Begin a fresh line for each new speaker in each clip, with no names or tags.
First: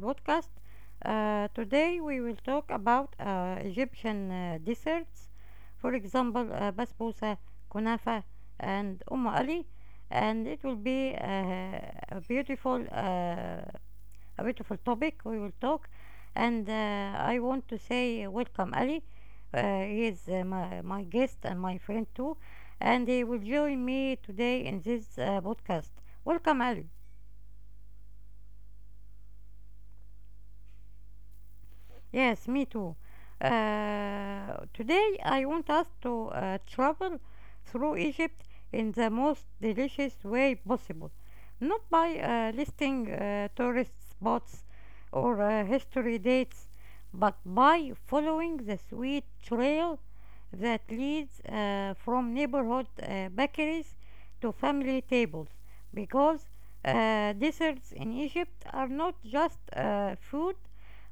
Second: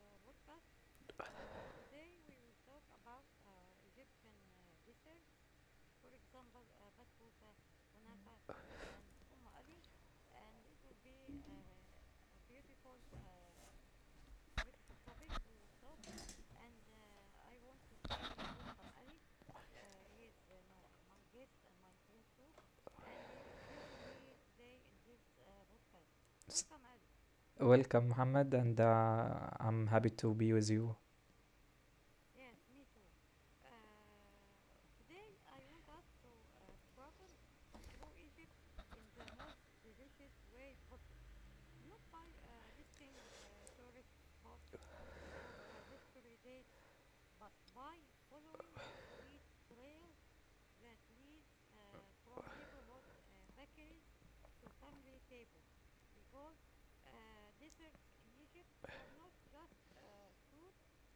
podcast. Today we will talk about Egyptian desserts, for example, basbousa, kunafa, and ali, and it will be a beautiful, uh, a beautiful topic we will talk. And I want to say welcome Ali. He is my guest and my friend too, and he will join me today in this podcast.
S-
Welcome Ali.
Ed. Muhammad, and I'm happy to be with you.
Yes, me too. Today I want us to travel through Egypt in the most delicious way possible, not by listing tourist spots or history dates, but by following the sweet trail that leads from neighborhood bakeries to family tables because desserts in Egypt are not just food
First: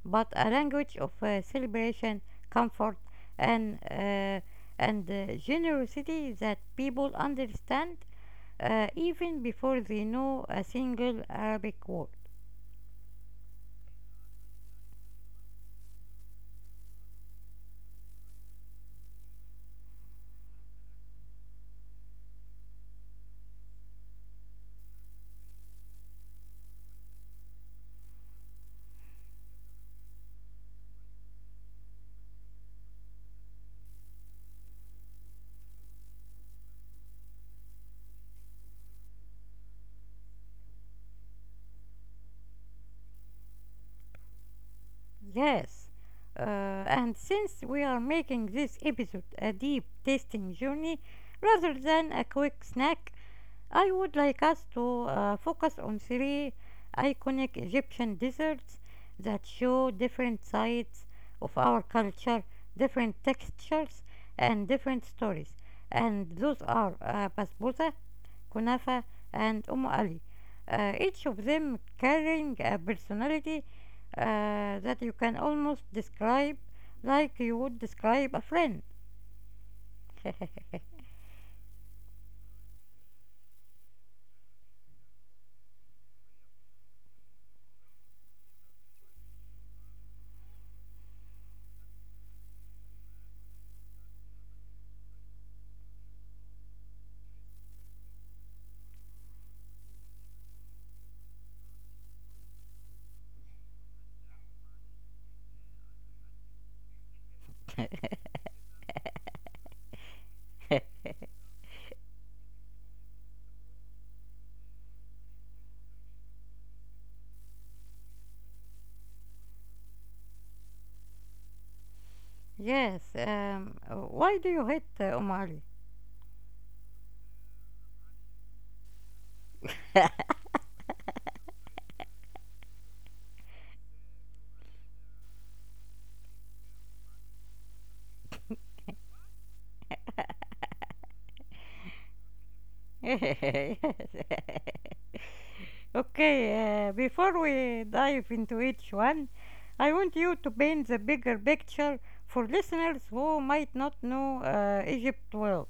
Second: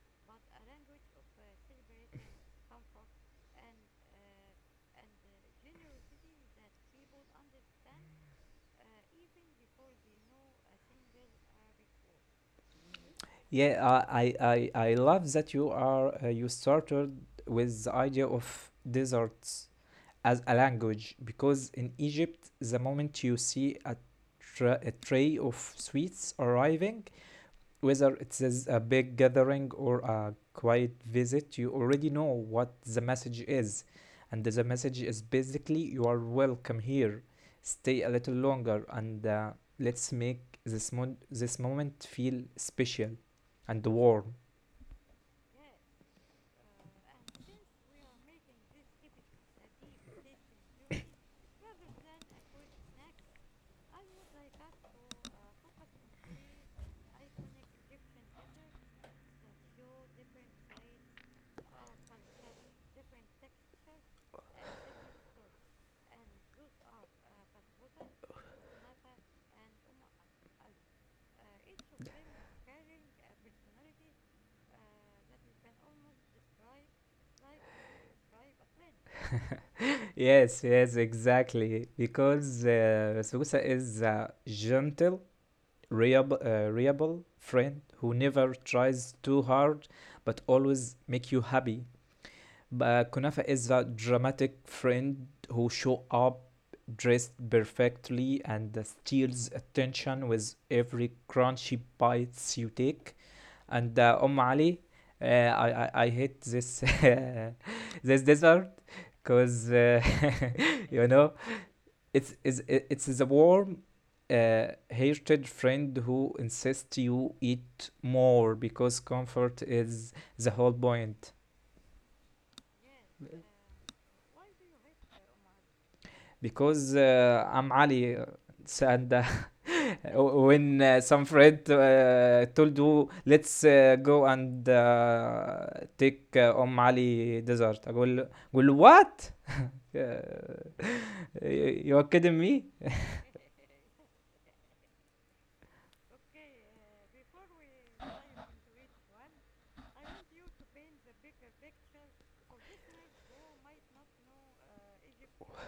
but a language of celebration, comfort, and uh, and generosity that people understand even before they know a single Arabic word.
Yeah, I love that you are you started with the idea of deserts as a language because in Egypt, the moment you see a tray of sweets arriving, whether it says a big gathering or a quiet visit, you already know what the message is. And the message is basically, you are welcome here. Stay a little longer and let's make this moment feel special and warm.
Yes. Uh, and since we are making this episode a deep tasting journey rather than a quick snack, I would like us to focus on three iconic Egyptian desserts that show different sides of our culture, different textures, and different stories. And those are Basbousa, Kunafa, and Ali. Each of them carrying a personality that you can almost describe like you would describe a friend.
Yes, yes, exactly. Because Susa is a gentle, reliable friend who never tries too hard but always make you happy. But Kunafa is a dramatic friend who shows up dressed perfectly and steals attention with every crunchy bites you take. And Ali, I hate this this dessert because you know it's the warm hated friend who insists you eat more because comfort is the whole point.
Yes, why do you hate Ali?
Because I'm Ali and when some friend told you let's go and take أم علي dessert I go. أقول what? Uh, you are kidding me?
Okay, before we dive into each one, I want you to paint the bigger picture for listeners who might not know Egypt well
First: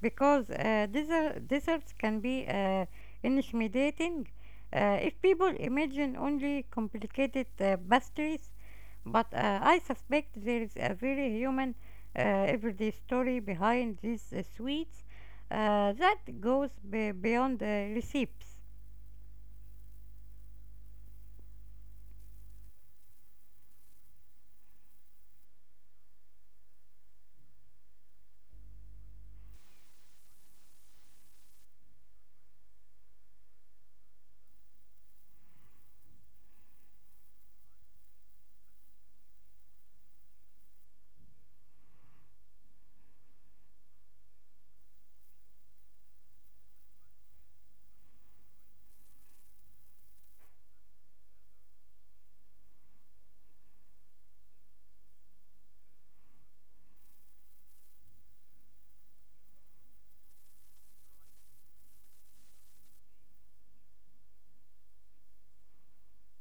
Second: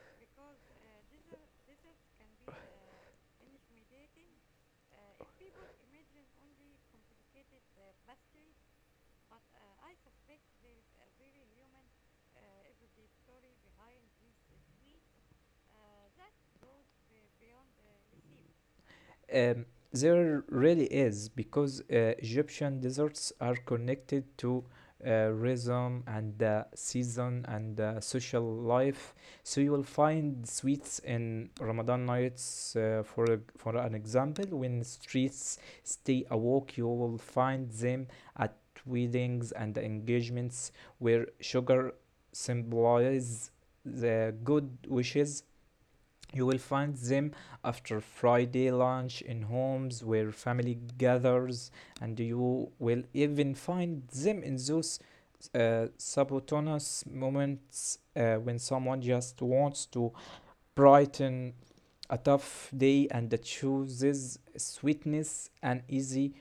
because deserts can be intimidating if people imagine only complicated pastries. But I suspect there is a very human, everyday story behind these sweets that goes beyond the recipes.
Um, there really is because Egyptian deserts are connected to rhythm and season and social life. So you will find sweets in Ramadan nights. For an example, when streets stay awake, you will find them at weddings and engagements where sugar symbolizes the good wishes. You will find them after Friday lunch in homes where family gathers, and you will even find them in those subautonomous moments when someone just wants to brighten a tough day and chooses sweetness and easy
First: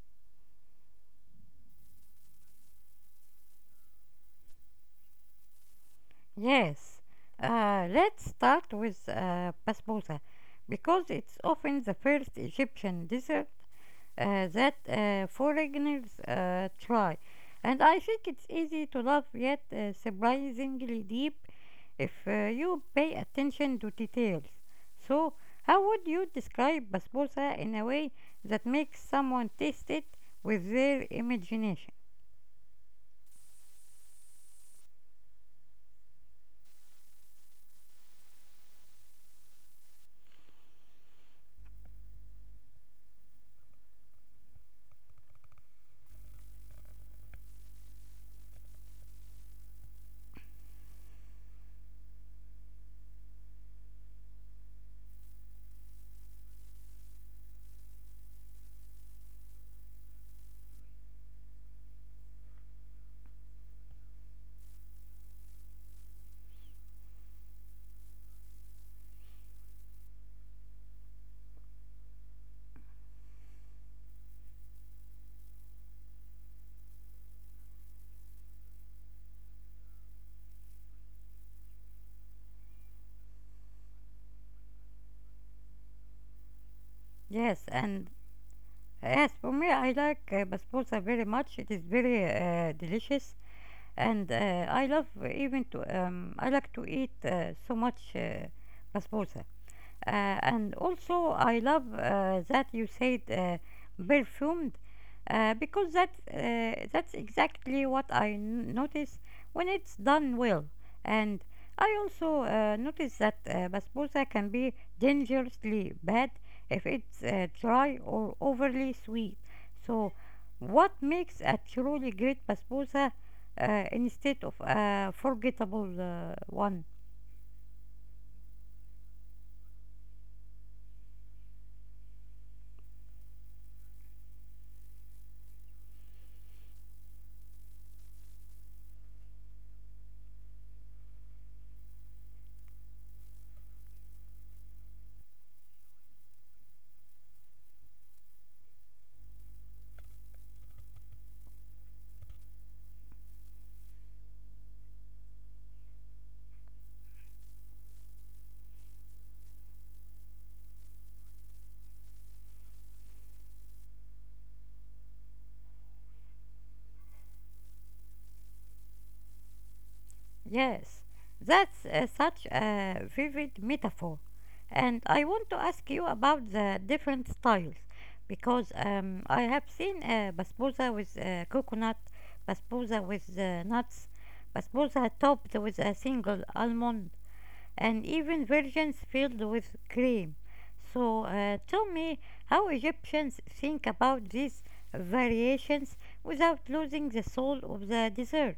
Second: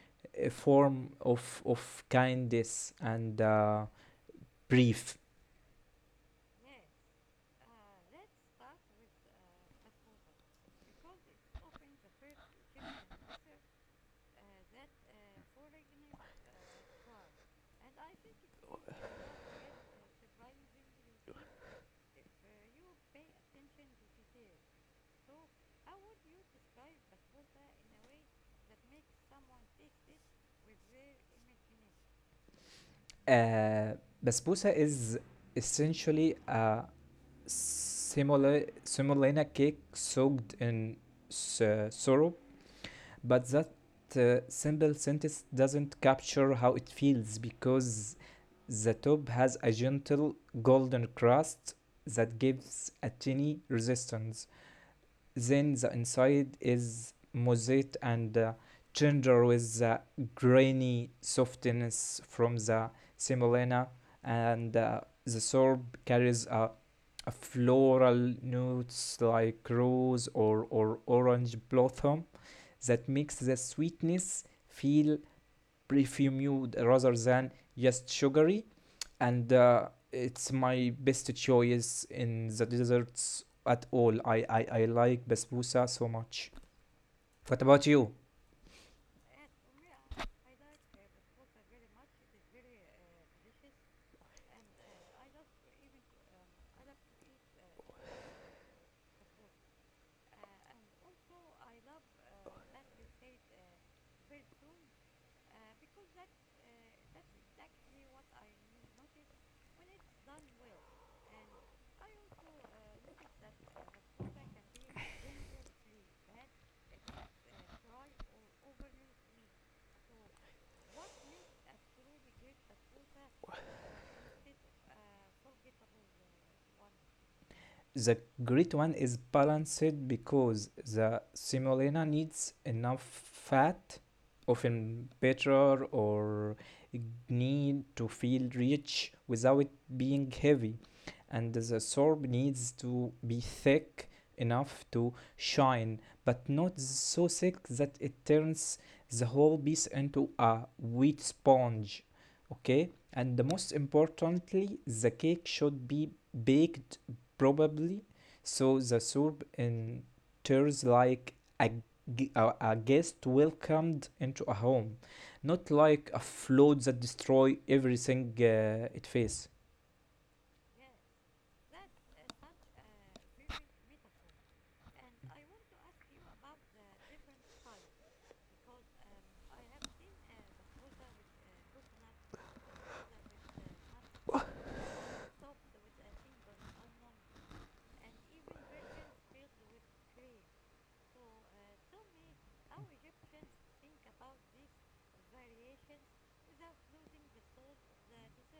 form of kindness and brief.
Yes, let's start with basbousa because it's often the first Egyptian dessert that foreigners try. And I think it's easy to love, yet surprisingly deep, if you pay attention to details. So, how would you describe basbousa in a way that makes someone taste it with their imagination?
Uh, Basbousa is essentially a semolina cake soaked in s- sorrow, but that simple sentence doesn't capture how it feels because the top has a gentle golden crust that gives a tiny resistance. Then the inside is moist and tender with the grainy softness from the semolina, and the syrup carries a floral notes like rose or orange blossom that makes the sweetness feel perfumed rather than just sugary. And it's my best choice in the desserts at all. I like basbousa so much. What
Yes,
about you?
and as for me, I like basbousa very much. It is very delicious, and I love even to I like to eat so much basbousa. Uh, and also, I love that you said perfumed because that's exactly what I notice when it's done well. And I also notice that basbousa can be dangerously bad if it's dry or overly sweet. So, what makes a truly great basbousa instead of a forgettable one?
The great one is balanced because the semolina needs enough fat, often butter or need to feel rich without being heavy, and the sorb needs to be thick enough to shine, but not so thick that it turns the whole piece into a wheat sponge. Okay, and the most importantly, the cake should be baked probably so the soup enters like a, a guest welcomed into a home, not like a flood that destroy everything it faces.
Yes, that's such a vivid metaphor. And I want to ask you about the different styles because I have seen basbousa with coconut, basbousa with nuts, basbousa topped with a single almond, and even versions filled with cream. So tell me how Egyptians think about these variations without losing the soul of the dessert.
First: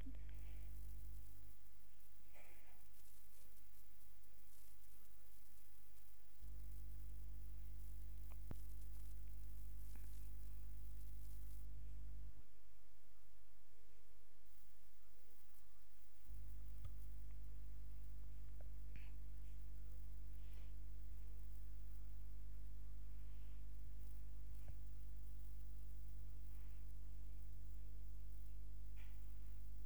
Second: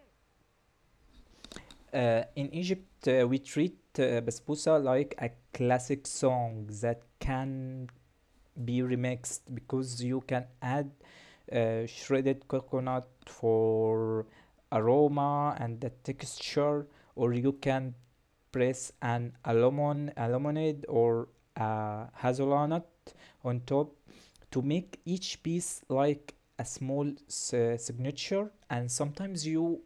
In Egypt, we treat basbousa like a classic song that can be remixed because you can add shredded coconut for aroma and the texture, or you can press almond or a hazelnut on top to make each piece like a small signature. And sometimes you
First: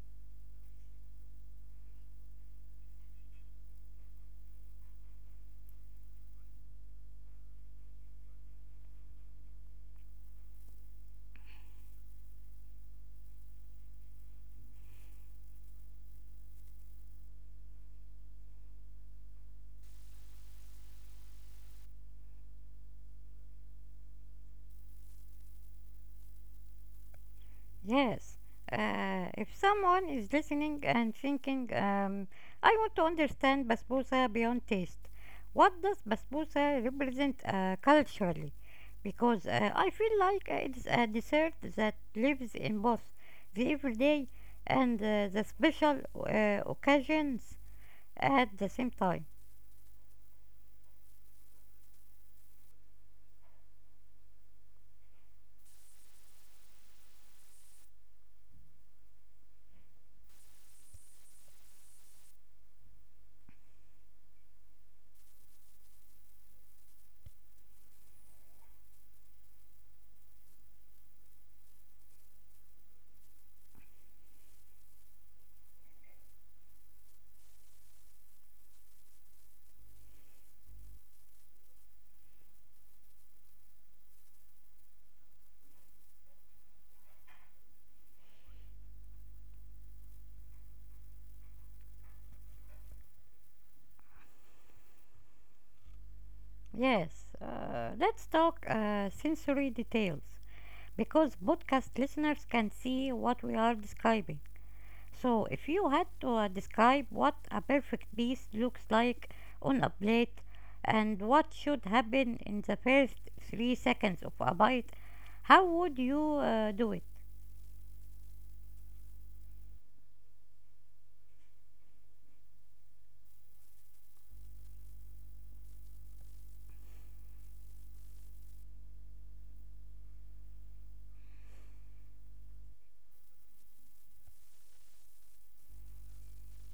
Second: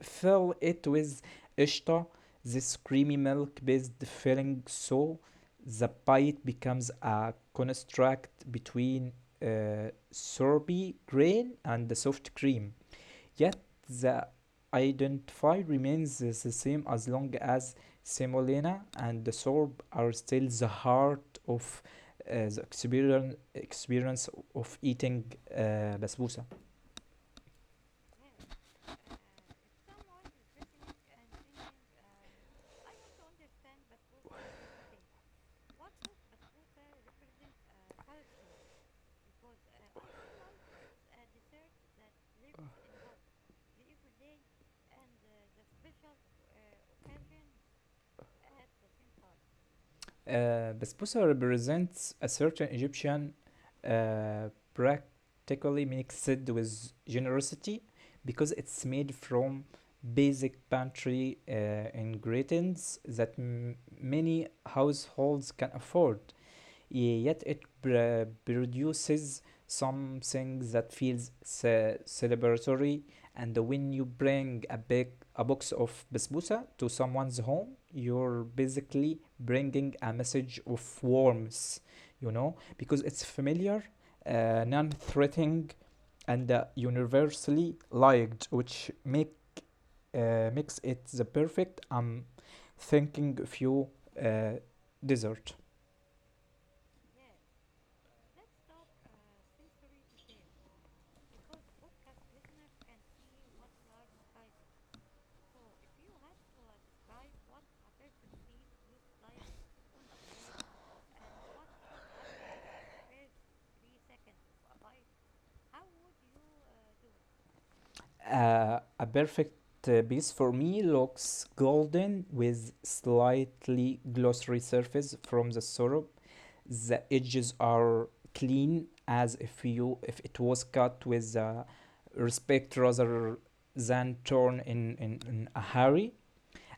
fill it with ishta, this creamy milk based filling, so the bite becomes a construct between sorbet grain and the soft cream. Yet the identity remains the same as long as semolina and the sorb are still the heart of the experience of eating basbousa.
Yes. If someone is listening and thinking, I want to understand basbousa beyond taste, what does basbousa represent culturally? Because I feel like it's a dessert that lives in both the everyday and the special occasions at the same time.
Basbousa represents a certain Egyptian practically mixed with generosity because it's made from basic pantry ingredients that many households can afford. Yet it produces something that feels celebratory. And when you bring a big a box of basbousa to someone's home, you're basically bringing a message of warmth, you know, because it's familiar, non-threatening, and universally liked, which makes it the perfect thinking few you dessert.
Yes, let's talk sensory details because podcast listeners can see what we are describing. So, if you had to describe what a perfect piece looks like on a plate and what should happen in the first 3 seconds of a bite, how would you do it?
A perfect piece for me looks golden with slightly glossy surface from the syrup. The edges are clean as if you if it was cut with respect rather than torn in a hurry.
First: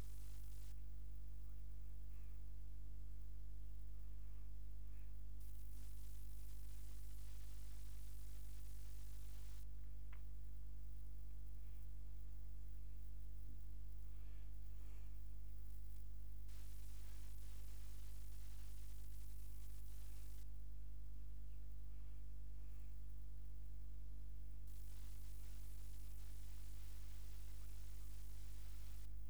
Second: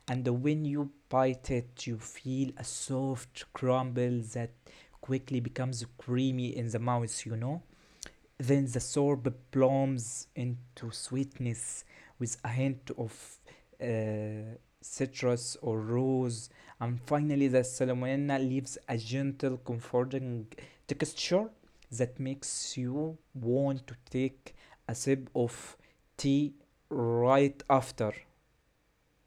And when you bite it, you feel a soft crumble that quickly becomes creamy in the mouth, you know? Then the sorb blooms into sweetness with a hint of citrus or rose. And finally, the salmonella leaves a gentle, comforting texture that makes you want to take a sip of tea right after.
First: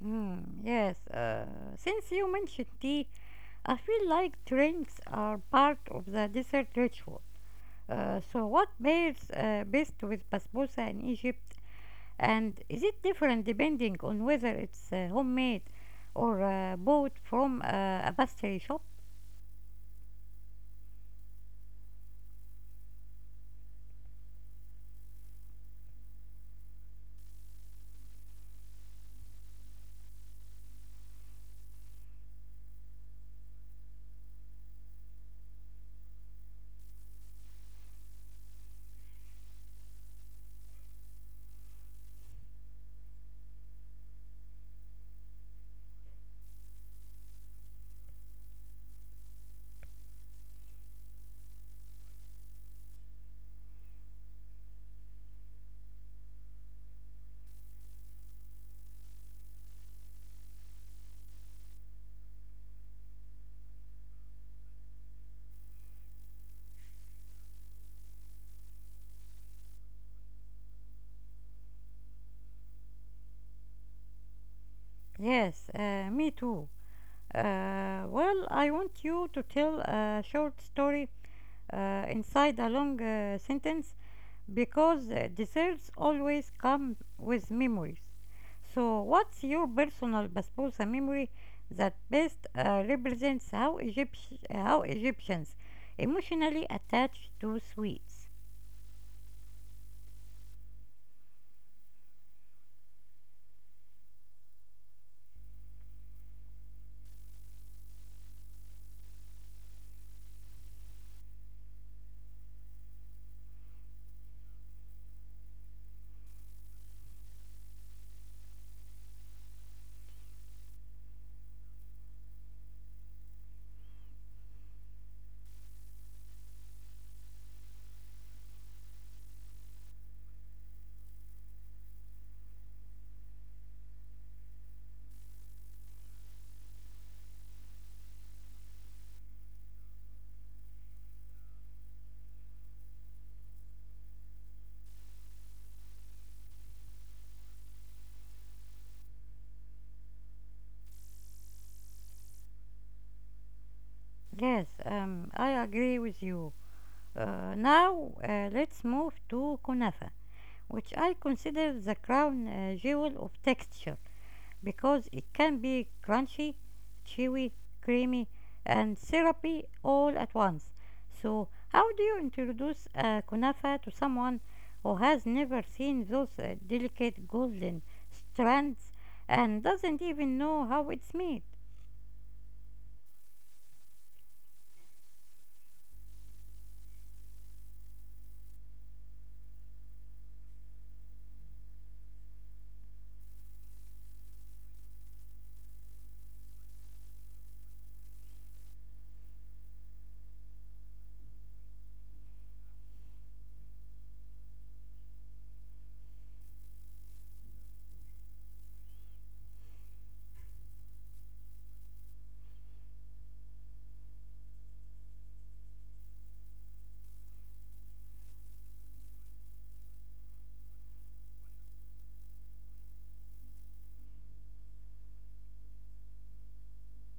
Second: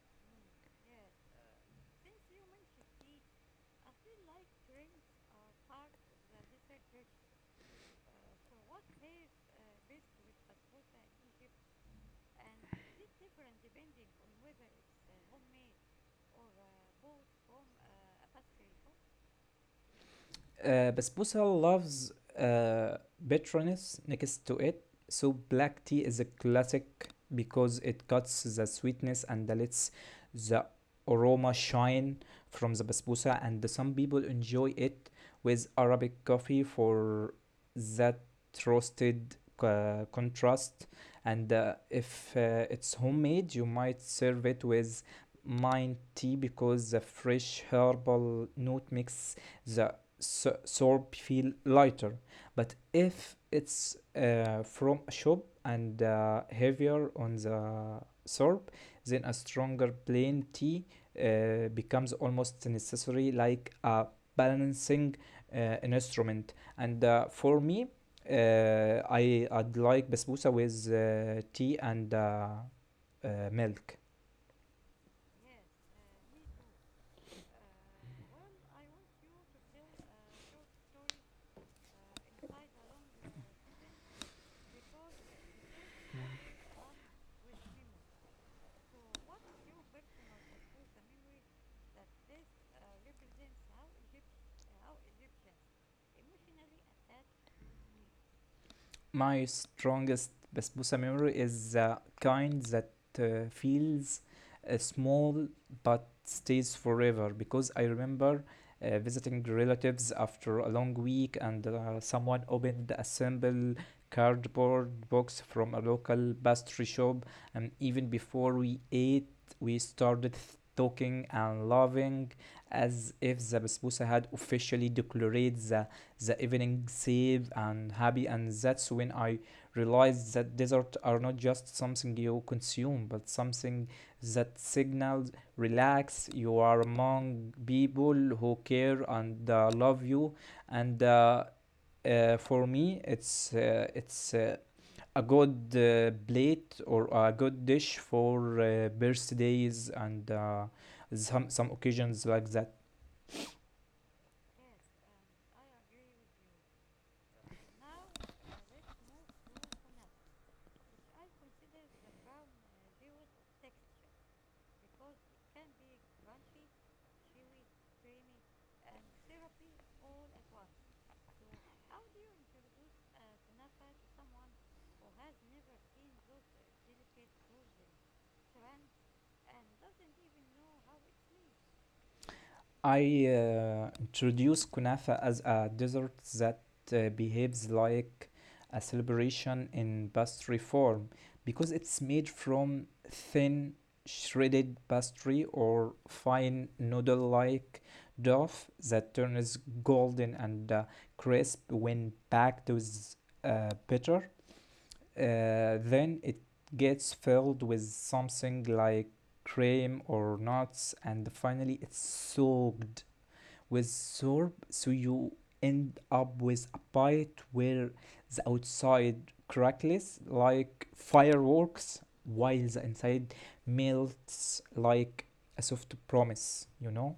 Hmm, yes, since you mentioned tea, I feel like drinks are part of the dessert ritual. So, what pairs best with basbousa in Egypt? And is it different depending on whether it's homemade or bought from a pastry shop?
Basbousa loves uh, bitterness next to it, so black tea is a classic because it cuts the sweetness and lets the aroma shine from the basbousa. And some people enjoy it with Arabic coffee for that roasted contrast. And if it's homemade, you might serve it with mint tea because the fresh herbal note makes the soap feel lighter. But if it's from a shop and heavier on the soap, then a stronger plain tea becomes almost necessary, like a balancing uh, an instrument. And for me, I I'd like basbousa with tea and milk.
Yes, me too. Well, I want you to tell a short story inside a long sentence because desserts always come with memories. So, what's your personal basbousa memory that best represents how Egyptians emotionally attach to sweets?
My strongest basbousa memory is the kind that feels small but stays forever because I remember visiting relatives after a long week, and someone opened a simple cardboard box from a local pastry shop. And even before we ate, we started talking and laughing as if the basbousa had officially declared the evening safe and happy. And that's when I realized that desserts are not just something you consume but something that signals relax, you are among people who care and love you. And for me it's a good plate or a good dish for birthdays and some occasions like that.
Yes, I agree with you. Now, let's move to kunafa, which I consider the crown jewel of texture because it can be crunchy, chewy, creamy, and syrupy all at once. So, how do you introduce kunafa to someone who has never seen those delicate golden strands and doesn't even know how it's made?
I introduce kunafa as a dessert that behaves like a celebration in pastry form because it's made from thin shredded pastry or fine noodle like dough that turns golden and crisp when packed with butter. Then it gets filled with something like cream or nuts, and finally it's soaked with syrup, so you end up with a bite where the outside crackles like fireworks, while the inside melts like a soft promise, you know?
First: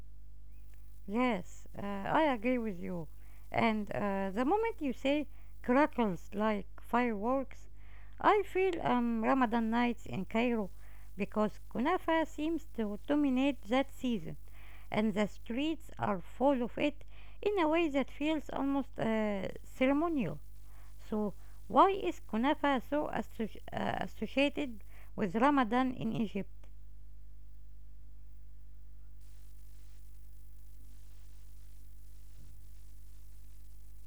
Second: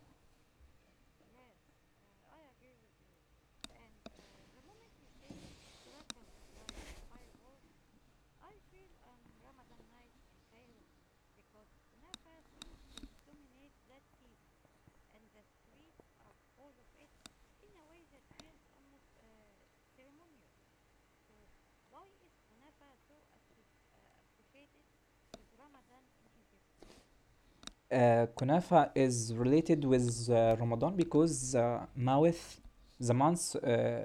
Yes, I agree with you. And the moment you say crackles like fireworks, I feel Ramadan nights in Cairo because kunafa seems to dominate that season and the streets are full of it in a way that feels almost ceremonial. So, why is kunafa so associated with Ramadan in Egypt?
Kunafa is related with Ramadan because mouth, the month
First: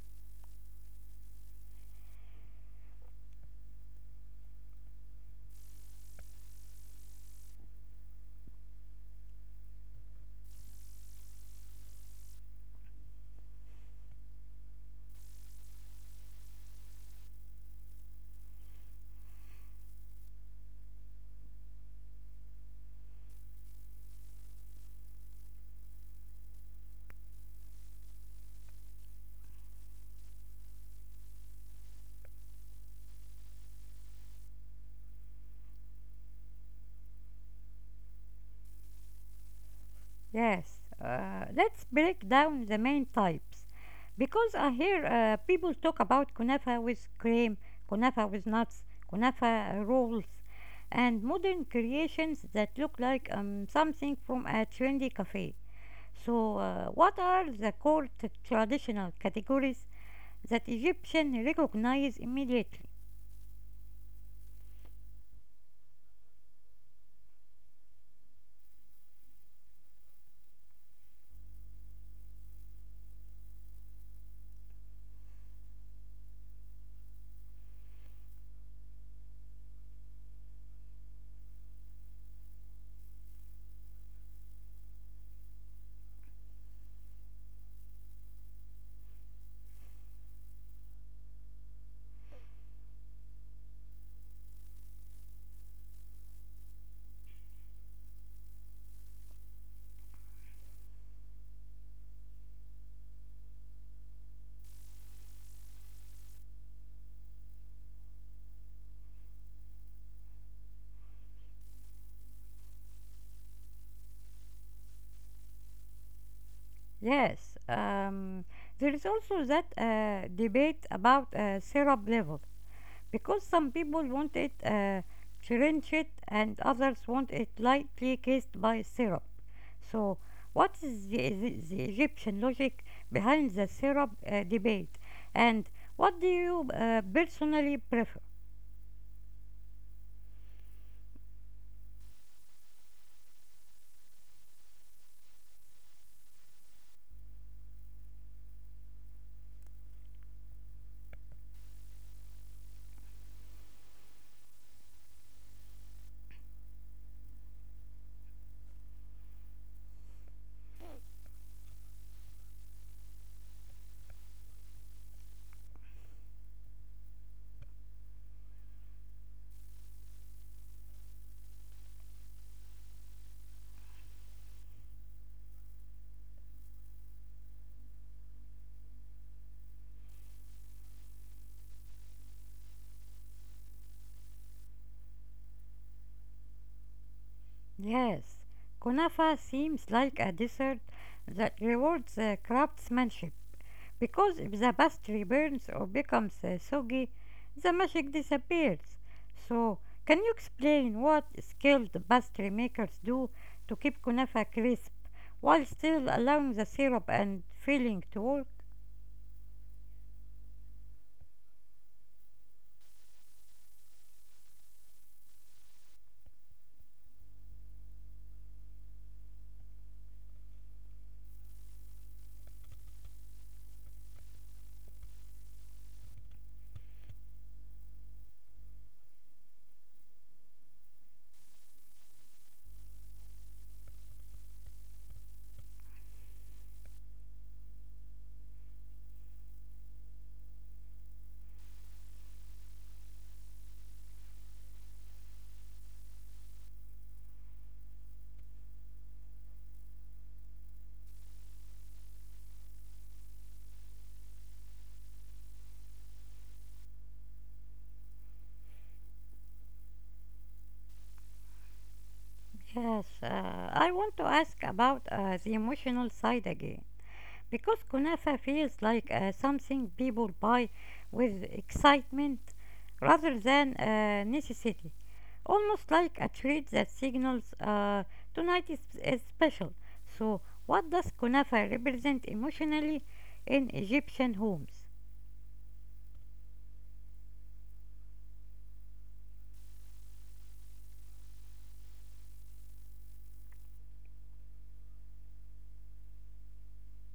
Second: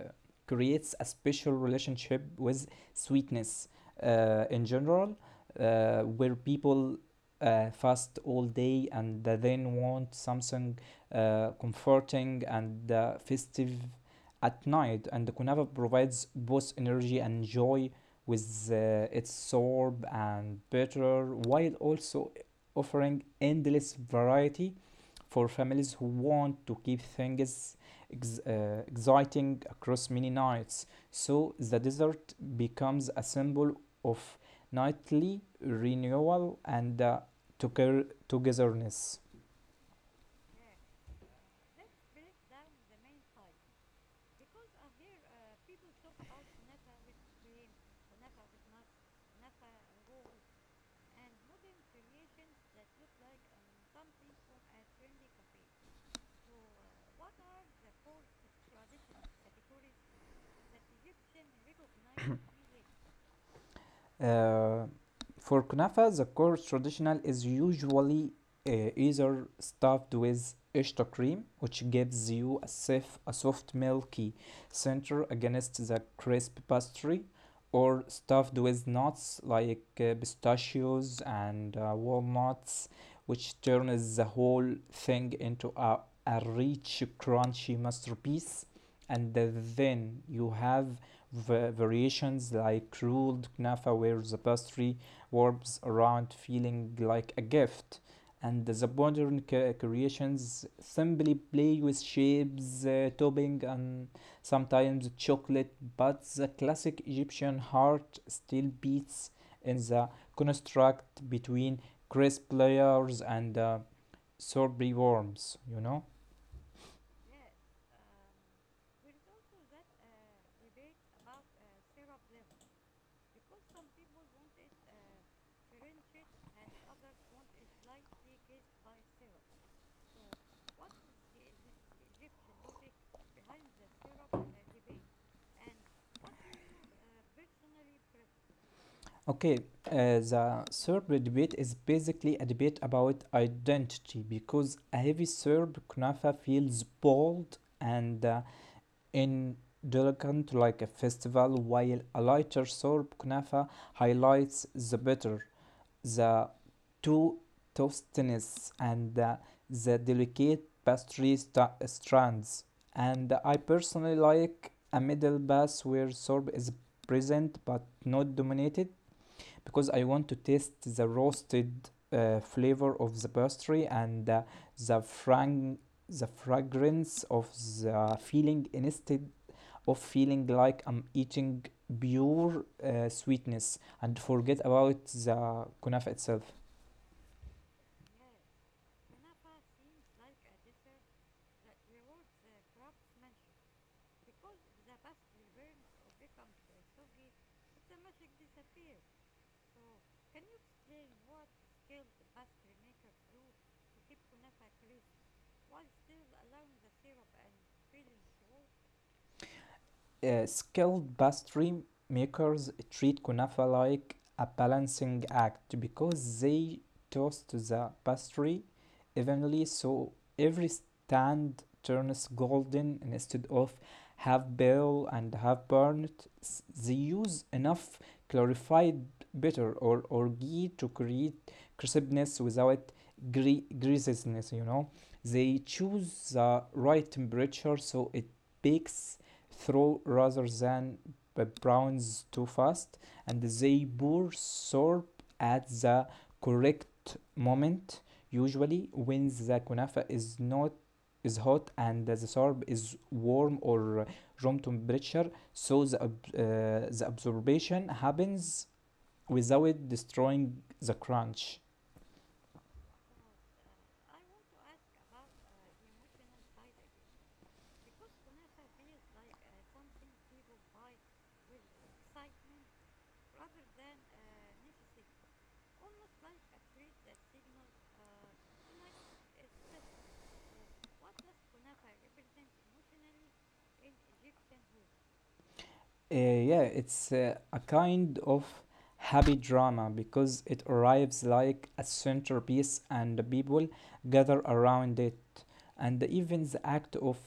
creates a special relationship with sweetness in general, where people fast all day and then want something comforting and festive at night. And the kunafa provides both energy and joy with its sorb and bitter, while also offering endless variety for families who want to keep things exciting across many nights. So the dessert becomes a symbol of nightly renewal and togetherness.
Yes, let's break down the main types because I hear people talk about kunafa with cream, kunafa with nuts, kunafa rolls, and modern creations that look like something from a trendy cafe. So, what are the core traditional categories that Egyptians recognize immediately?
Uh, for kunafa, the course traditional is usually either stuffed with ishta cream, which gives you a soft milky center against the crisp pastry, or stuffed with nuts like pistachios and walnuts, which turns the whole thing into a rich, crunchy masterpiece. And then you have variations like ruled knafa where the pastry warps around feeling like a gift, and the modern creations simply play with shapes, topping, and sometimes chocolate, but the classic Egyptian heart still beats in the construct between crisp layers and sorbet worms, you know.
Yes, there is also that debate about syrup level, because some people want it and others want it lightly kissed by syrup. So, what is the, the Egyptian logic behind the syrup debate? And what do you personally prefer?
Okay, the Serb debate is basically a debate about identity because a heavy Serb kunafa feels bold and indulgent like a festival, while a lighter Serb kunafa highlights the bitter, the two toastiness, and the delicate pastry strands. And I personally like a middle pass where Serb is present but not dominated because I want to taste the roasted flavor of the pastry and the frang the fragrance of the filling instead of feeling like I'm eating pure sweetness and forget about the kunafa itself.
Yes, kunafa seems like a dessert that rewards craftsmanship, because if the pastry burns or becomes soggy, the magic disappears. So, can you explain what skilled pastry makers do to keep kunafa crisp while still allowing the syrup and filling to work?
Skilled pastry makers treat kunafa like a balancing act because they toast the pastry evenly so every stand turns golden instead of half pale and half burnt. They use enough clarified butter or ghee to create crispness without greasiness, you know. They choose the right temperature so it bakes throw rather than browns too fast, and they pour syrup at the correct moment, usually when the kunafa is not is hot and the syrup is warm or room temperature so the absorption happens without destroying the crunch.
Yes, I want to ask about the emotional side again, because kunafa feels like something people buy with excitement rather than necessity, almost like a treat that signals tonight is special. So, what does kunafa represent emotionally in Egyptian homes?
Yeah, it's a kind of happy drama because it arrives like a centerpiece and the people gather around it. And even the act of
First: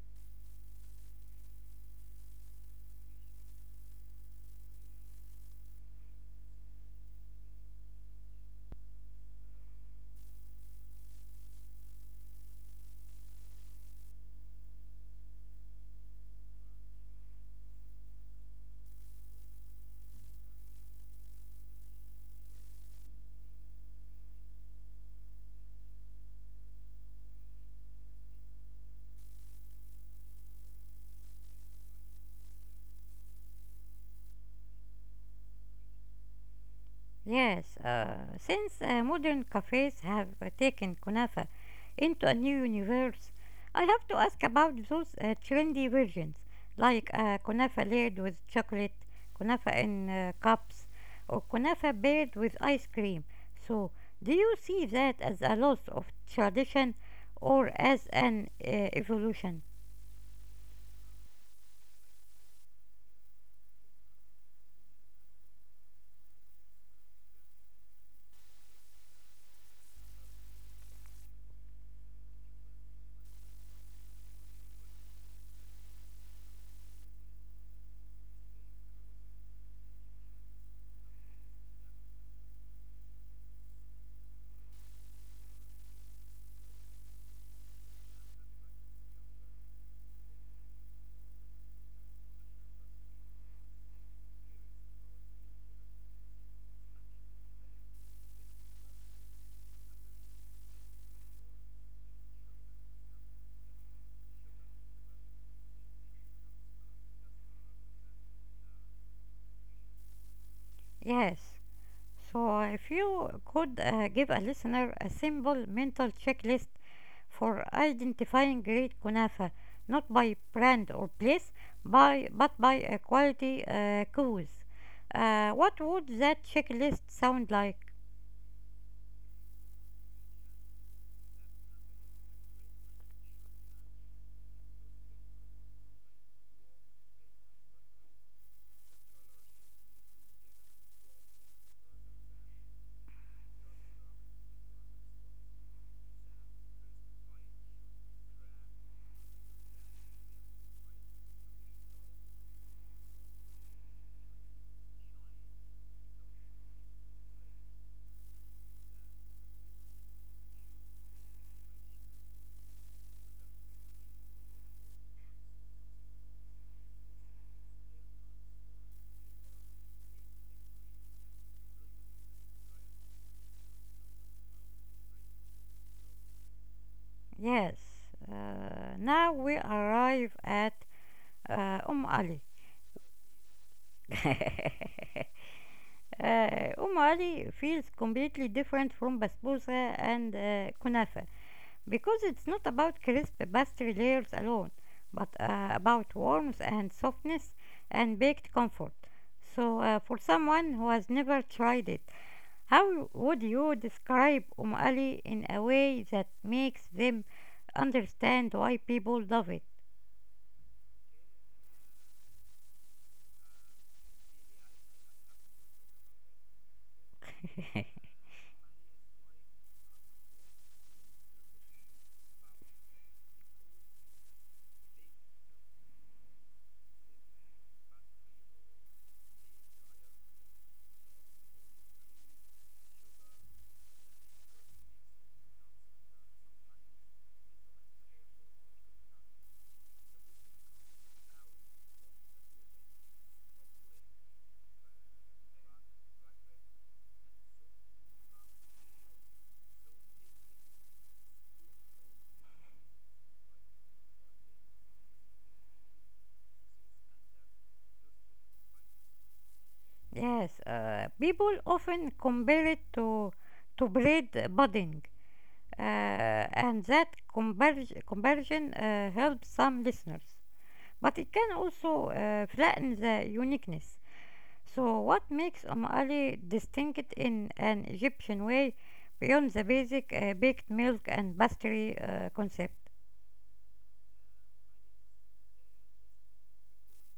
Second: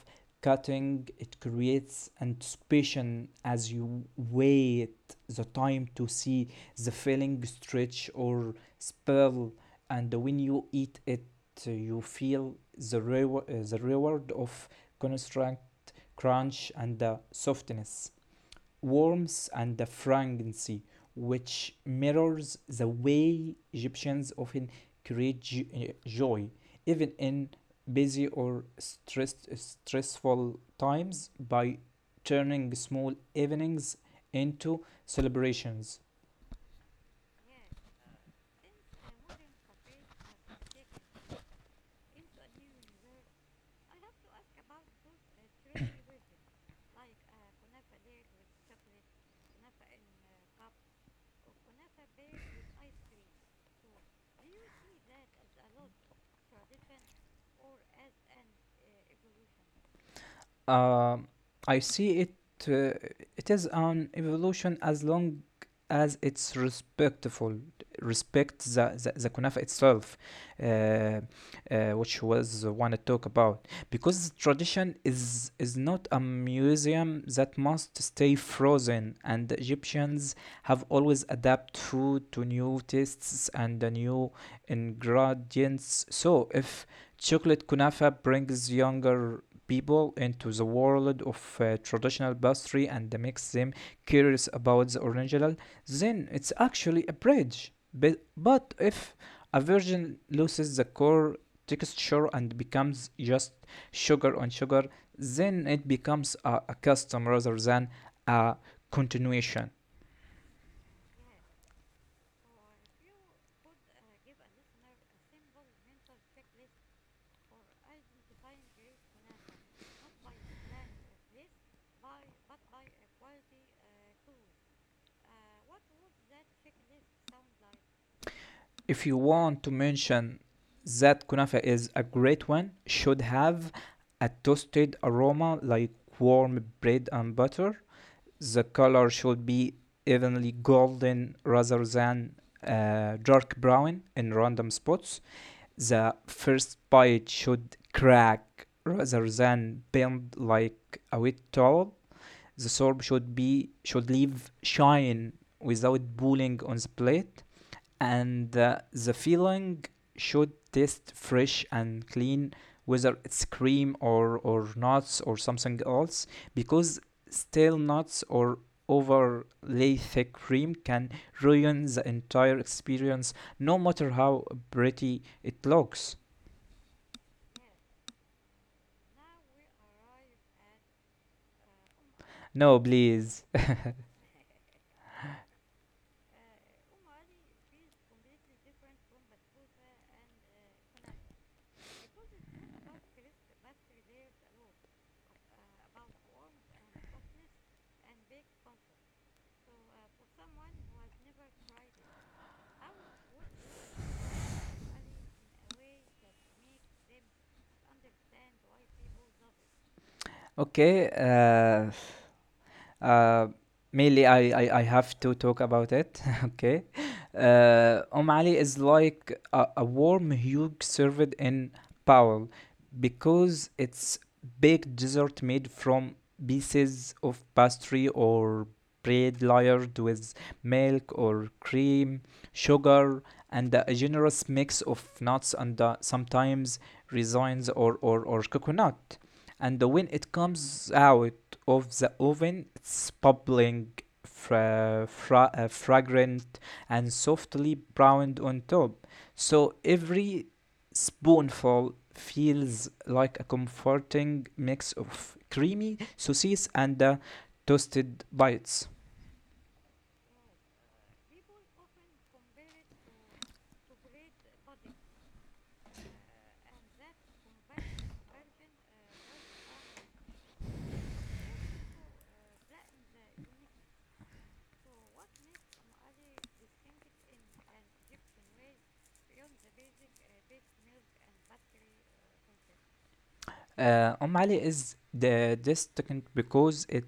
cutting it creates anticipation as you wait the time to see the filling stretch or spill. And when you eat it, you feel the, the reward of construct crunch and the softness warmth and the fragrancy, which mirrors the way Egyptians often create joy, even in busy or stressful times, by turning small evenings into celebrations.
Yes, since modern cafes have taken kunafa into a new universe, I have to ask about those trendy versions, like kunafa layered with chocolate, kunafa in cups, or kunafa paired with ice cream. So, do you see that as a loss of tradition or as an evolution?
Um, I see it. Uh, it is an evolution as long as it's respectful, respect the kunafa itself, uh, uh, which was the one I talk about. Because tradition is not a museum that must stay frozen, and the Egyptians have always adapted food to new tastes and the new ingredients. So if chocolate kunafa brings younger people into the world of traditional pastry and makes them curious about the original, then it's actually a bridge. But if a virgin loses the core texture and becomes just sugar on sugar, then it becomes a custom rather than a continuation.
Yes. So, if you could give a listener a simple mental checklist for identifying great kunafa not by brand or place by, but by a quality cause. What would that checklist sound like?
If you want to mention that kunafa is a great one, should have a toasted aroma like warm bread and butter. The color should be evenly golden rather than dark brown in random spots. The first bite should crack rather than bend like a wet towel. The sorb should leave shine without pooling on the plate, and the filling should taste fresh and clean whether it's cream or nuts or something else, because stale nuts or overly thick cream can ruin the entire experience no matter how pretty it looks.
Yes, uh, now we arrive at Ali.
No, please.
Um Ali feels completely different from basbousa and kunafa, because it's not about crisp pastry layers alone, but about warmth and softness and baked comfort. So, for someone who has never tried it, how would you describe Ali in a way that makes them understand why people love it?
Okay. Uh, Mainly, I have to talk about it. Okay. Ali is like a warm hug served in Powell, because it's baked dessert made from pieces of pastry or bread layered with milk or cream, sugar, and a generous mix of nuts and sometimes raisins or coconut. And when it comes out of the oven, it's bubbling, fragrant, and softly browned on top. So every spoonful feels like a comforting mix of creamy sauces and toasted bites.
Yes, people often compare it to bread budding, and that conversion helps some listeners. But it can also flatten the uniqueness. So, what makes Omali distinct in an Egyptian way beyond the basic baked milk and pastry concept?
Om Ali is the distinct because it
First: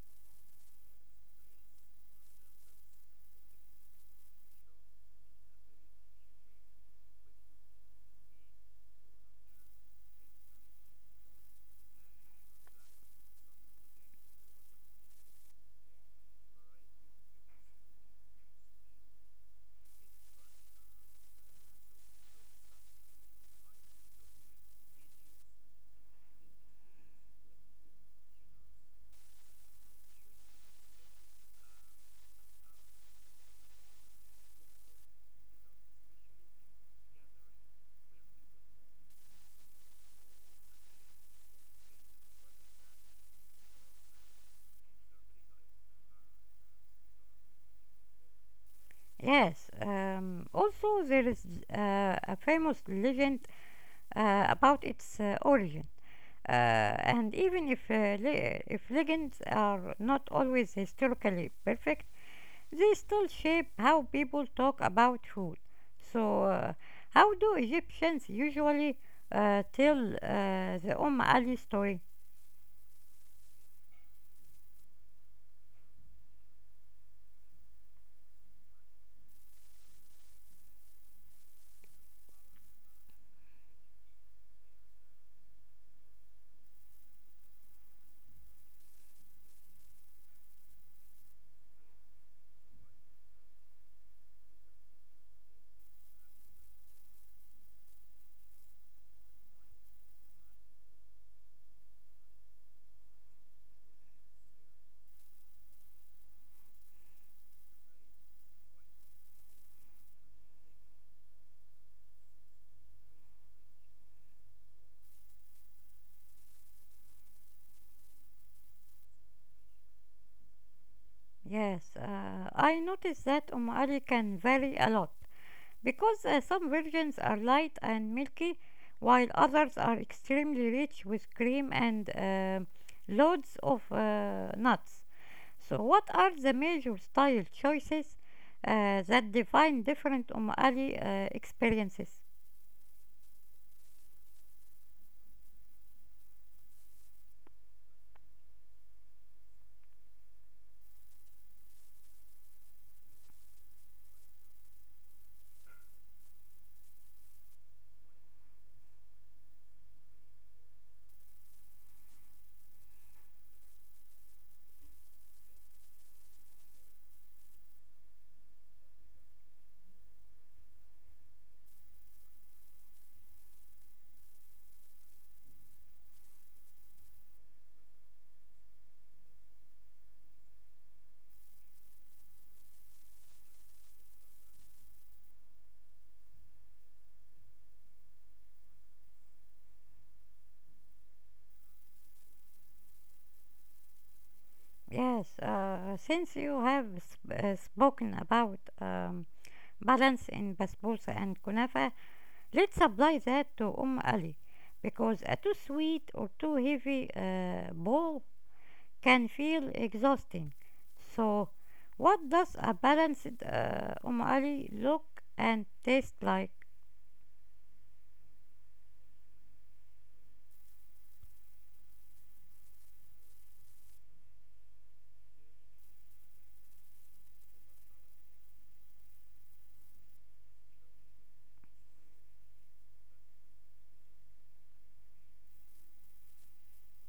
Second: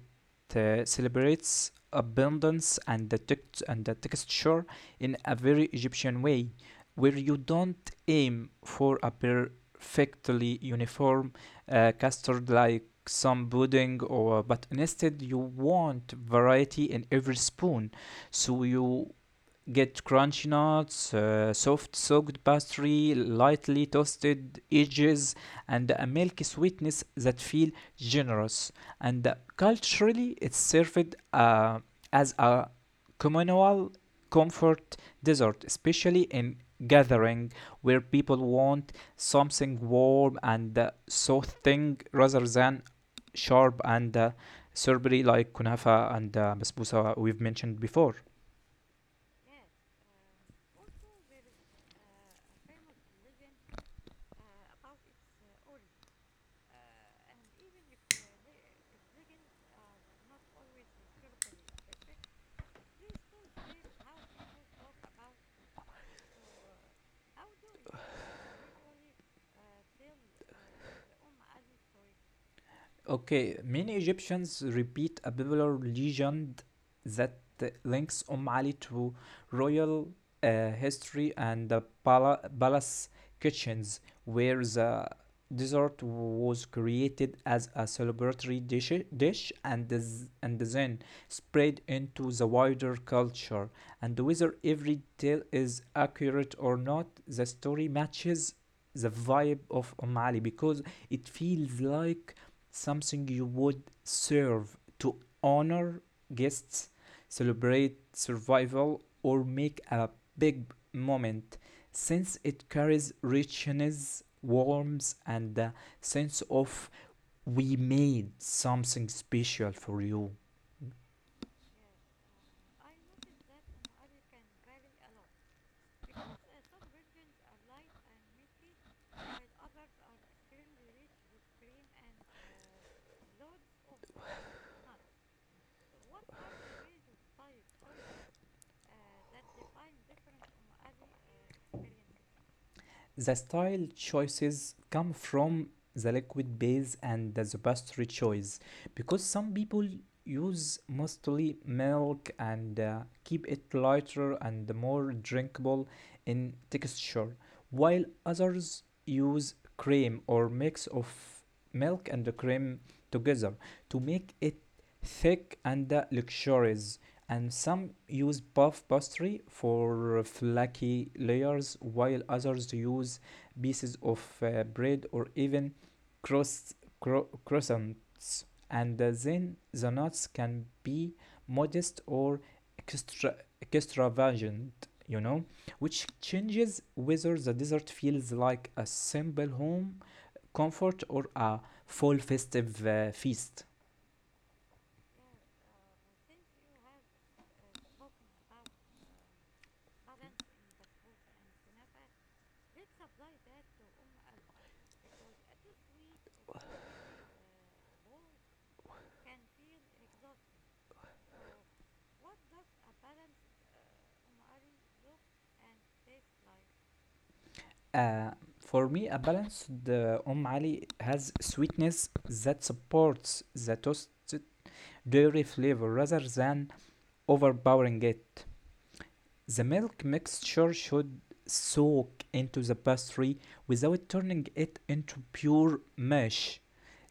celebrates abundance and the texture in a very Egyptian way, where you don't aim for a perfectly uniform custard like some pudding or, but instead you want variety in every spoon, so you get crunchy nuts, soft soaked pastry, lightly toasted edges, and a milky sweetness that feel generous. And culturally, it's served as a communal comfort dessert, especially in gathering where people want something warm and soothing rather than sharp and syrupy like kunafa and basbousa we've mentioned before.
Yes, also, there is a famous legend about its origin. And even if legends are not always historically perfect, they still shape how people talk about food. So, how do Egyptians usually tell the Ali story?
Okay, many Egyptians repeat a popular legend that links Ali to royal history and the palace kitchens, where the dessert was created as a celebratory dish and then spread into the wider culture. And whether every tale is accurate or not, the story matches the vibe of Ali because it feels like something you would serve to honor guests, celebrate survival, or make a big moment, since it carries richness, warmth, and a sense of we made something special for you.
Yes, I noticed that Ali can vary a lot because some versions are light and milky, while others are extremely rich with cream and loads of nuts. So, what are the major style choices that define different Ali experiences?
The style choices come from the liquid base and the pastry choice, because some people use mostly milk and keep it lighter and more drinkable in texture, while others use cream or mix of milk and cream together to make it thick and luxurious, and some use puff pastry for flaky layers while others use pieces of bread or even croissants. And then the nuts can be modest or extra extravagant, you know, which changes whether the dessert feels like a simple home comfort or a full festive feast.
Yes, since you have spoken about balance in basbousa and kunafa, let's apply that to Ali because a too sweet or too heavy bowl can feel exhausting. So, what does a balanced Ali look and taste like?
Uh, for me, a balanced umali has sweetness that supports the toasted dairy flavor rather than overpowering it. The milk mixture should soak into the pastry without turning it into pure mush.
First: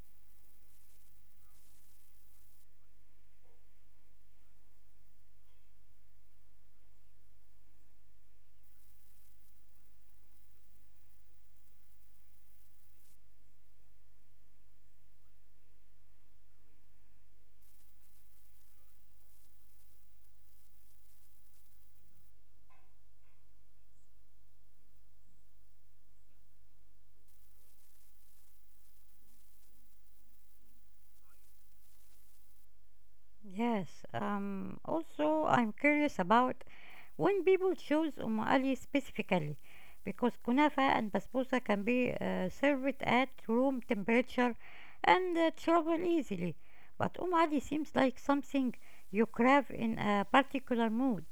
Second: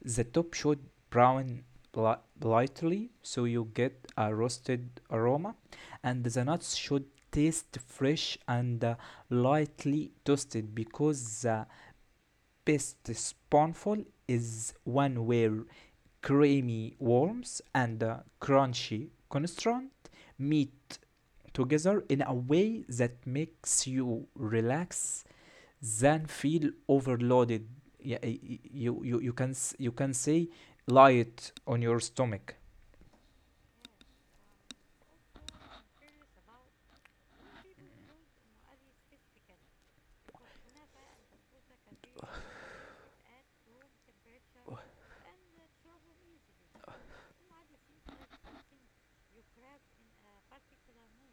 The top should brown li- lightly so you get a roasted aroma, and the nuts should taste fresh and lightly toasted, because the best spoonful is one where creamy worms and crunchy constant meet together in a way that makes you relax than feel overloaded. Yeah, you, you, you, can, you can say lie it on your stomach.
Yes, also I'm curious about when people choose Ali specifically, because kunafa and basbousa can be served at room temperature and travel easily, but Ali seems like something you crave in a particular mood.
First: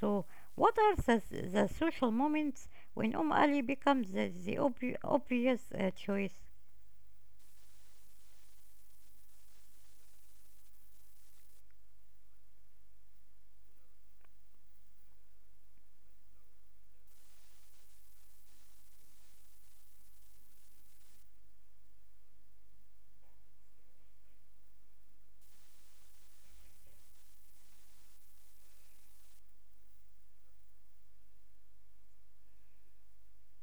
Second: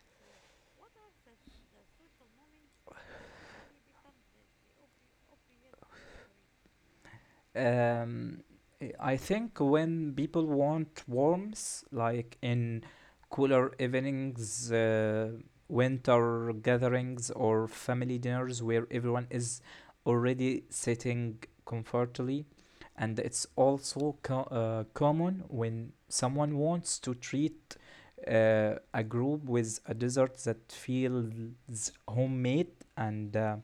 So, what are the social moments when Ali becomes the obvi- obvious choice?
Um, I think when people want warmth, like in cooler evenings, winter gatherings, or family dinners where everyone is already sitting comfortably, and it's also common when someone wants to treat a group with a dessert that feels homemade and uh,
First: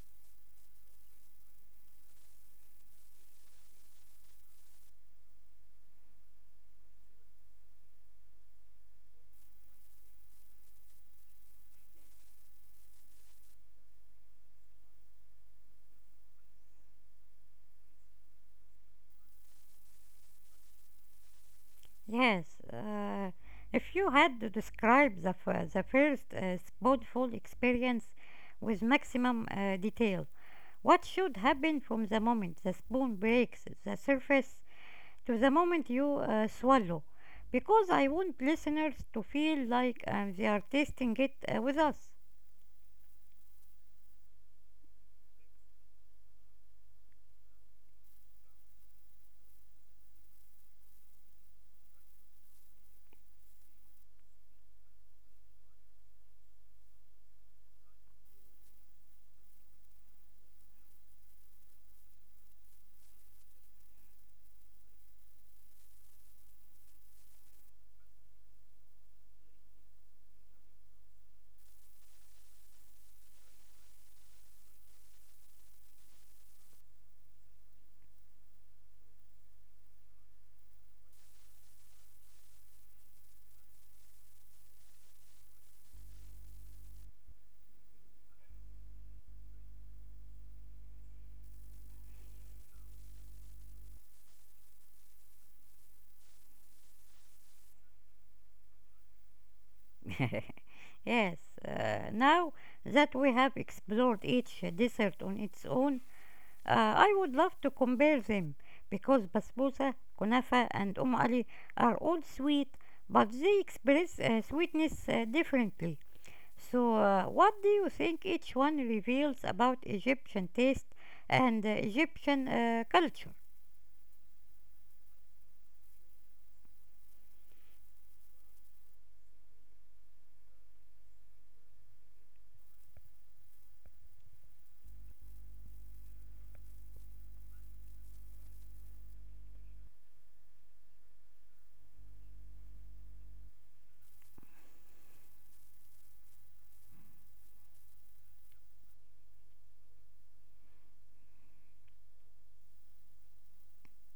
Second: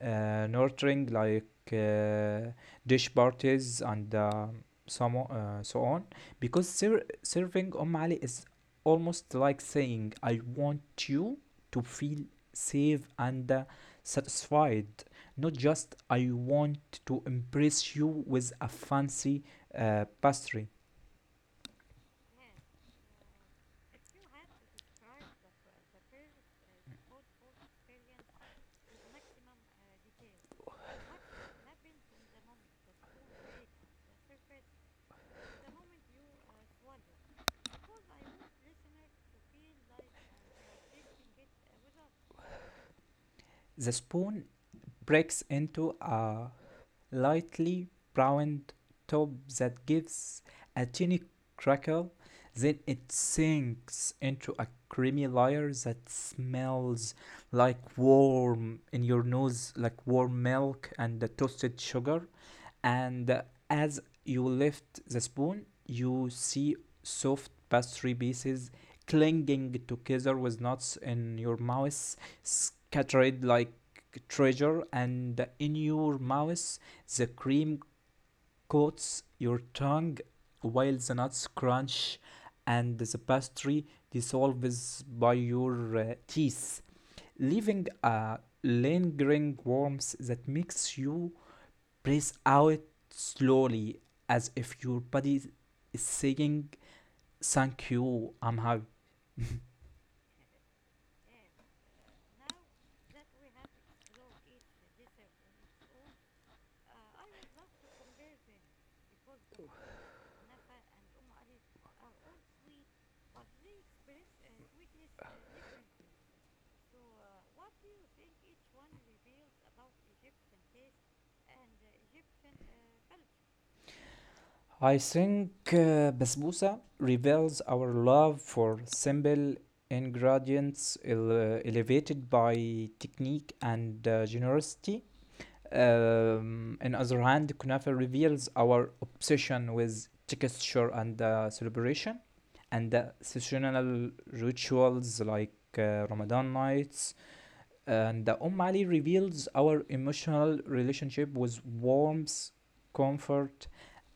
uh, nurturing like dish parties and so on, because serving Ali is almost like saying I want you to feel safe and satisfied, not just I want to impress you with a fancy pastry.
Yes, uh, if you had to describe the first spotful experience with maximum detail, what should happen from the moment the spoon breaks the surface to the moment you swallow? Because I want listeners to feel like they are tasting it with us.
The spoon breaks into a lightly browned top that gives a tiny crackle. Then it sinks into a creamy layer that smells like warm in your nose, like warm milk and the toasted sugar. And as you lift the spoon, you see soft pastry pieces clinging together with nuts in your mouth, scattered like treasure, and in your mouth, the cream coats your tongue while the nuts crunch and the pastry dissolves by your teeth, leaving a lingering warmth that makes you breathe out slowly as if your body is saying, thank you, I'm happy.
Yes, now that we have explored each dessert on its own, I would love to compare them because basbousa, kunafa, and ali are all sweet, but they express sweetness differently. So, what do you think each one reveals about Egyptian taste and Egyptian culture?
I think basbousa reveals our love for simple ingredients elevated by technique and generosity. On the other hand, kunafa reveals our obsession with texture and celebration, and seasonal rituals like Ramadan nights. And the Ali reveals our emotional relationship with warmth, comfort,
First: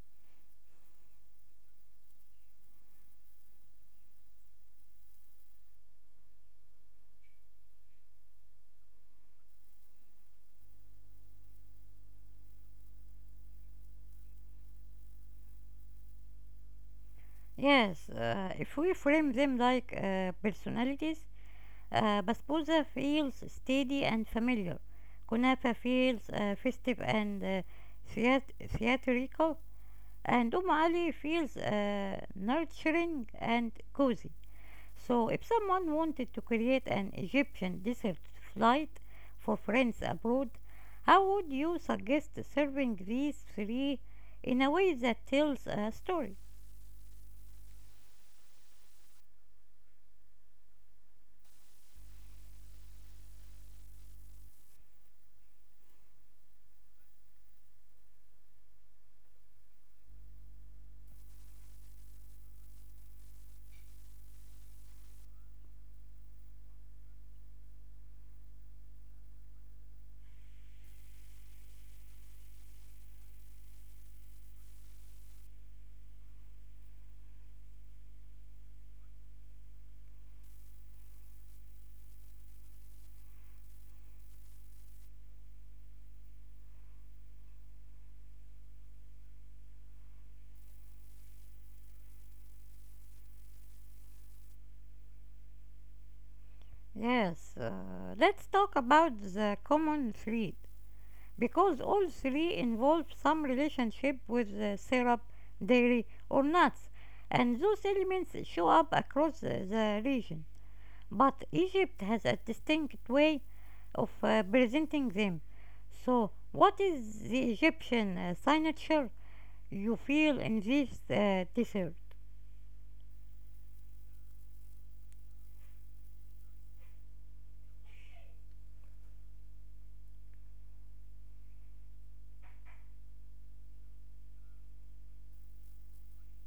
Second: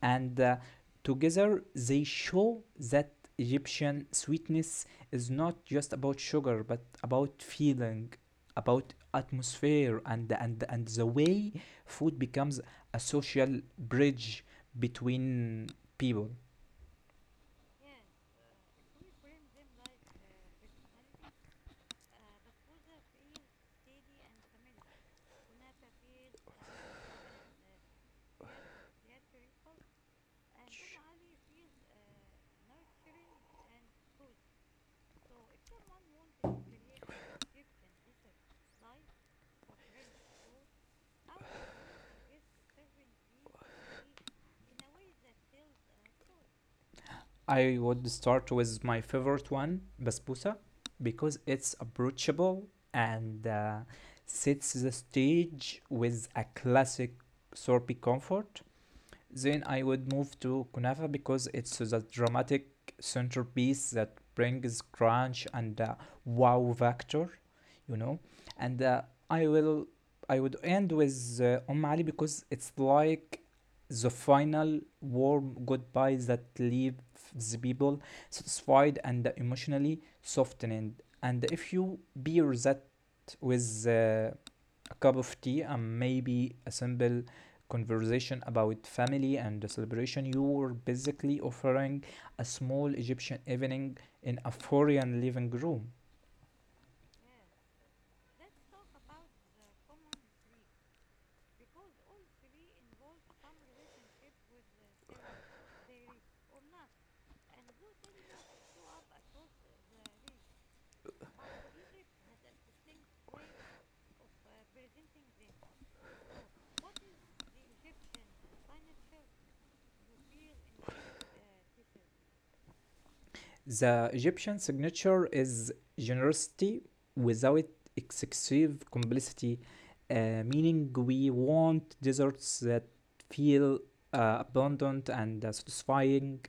and together they show that Egyptian sweetness is not just about sugar but about feeling, about atmosphere, and, the way food becomes a social bridge between people.
Yes, if we frame them like personalities, Basbousa feels steady and familiar. Kunafa feels festive and theatrical. And Ali feels nurturing and cozy. So, if someone wanted to create an Egyptian dessert flight for friends abroad, how would you suggest serving these three in a way that tells a story?
I would start with my favorite one, basbousa, because it's approachable and sets the stage with a classic sorbet comfort. Then I would move to kunafa because it's the dramatic centerpiece that brings crunch and wow factor, you know. And i will I would end with ali because it's like the final warm goodbye that leaves the people satisfied and emotionally softened. And if you pair that with a cup of tea and maybe a simple conversation about family and the celebration, you were basically offering a small Egyptian evening in a foreign living room.
Yes, let's talk about the common thread because all three involve some relationship with syrup, dairy, or nuts, and those elements show up across the region. But Egypt has a distinct way of presenting them. So, what is the Egyptian signature you feel in this dessert?
The Egyptian signature is generosity without excessive complicity, meaning we want desserts that feel abundant and satisfying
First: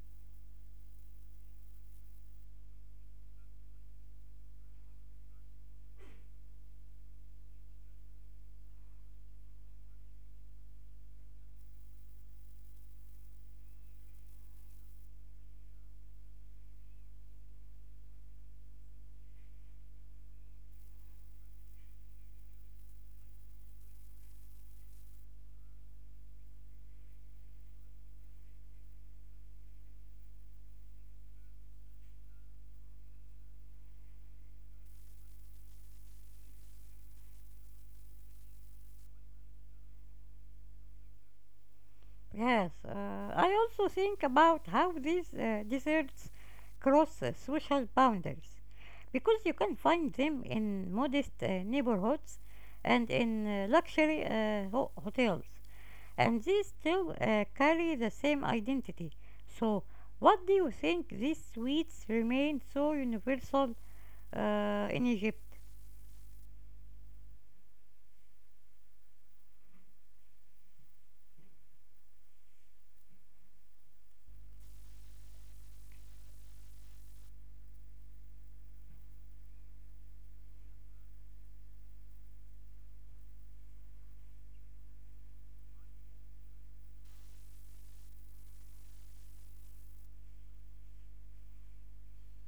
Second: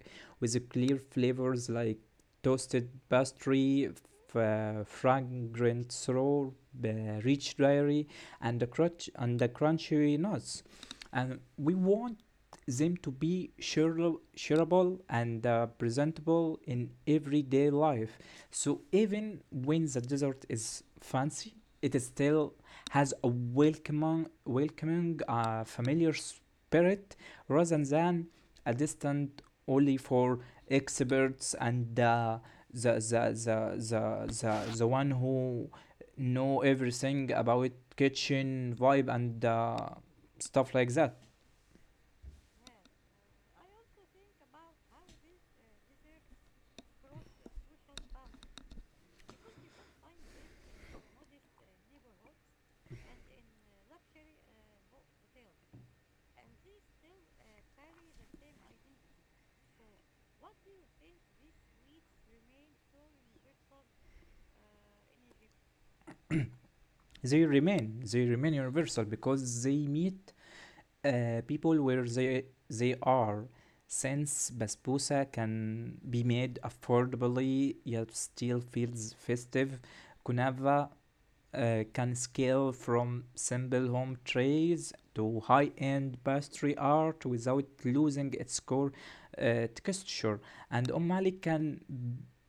with clear flavors like toasted pastry, fragrant syrup, uh, rich dairy, and the crunchy nuts. And we want them to be shareable and presentable in everyday life. So even when the desert is fancy, it is still has a welcoming, familiar spirit rather than a distant only for experts and the, the, the, the, the one who know everything about kitchen vibe and stuff like that.
Yes, I also think about how these desserts cross social boundaries because you can find them in modest neighborhoods and in luxury hotels, and these still carry the same identity. So, what do you think these sweets remain so universal in Egypt?
They remain universal because they meet people where they are, since basbousa can be made affordably yet still feels festive. Kunava can scale from simple home trays to high-end pastry art without losing its core texture. And umali can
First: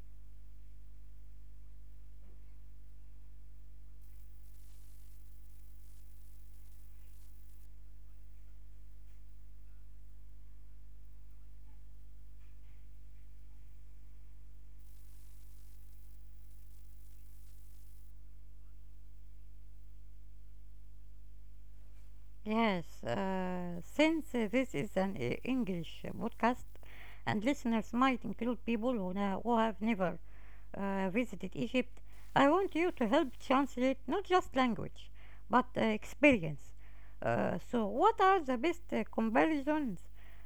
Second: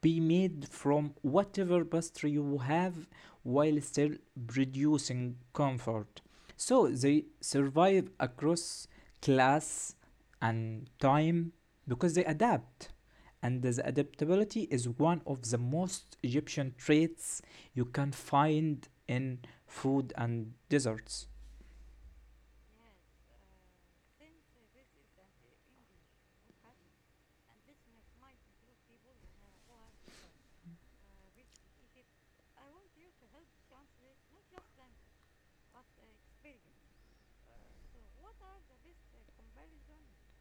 be made from whatever pastry you have while still producing comfort. So they survive across class and time because they adapt. And this adaptability is one of the most Egyptian traits you can find in food and desserts.
Yes, since this is an English podcast and listeners might include people who, who have never visited Egypt, I want you to help translate not just language but experience. So, what are the best comparisons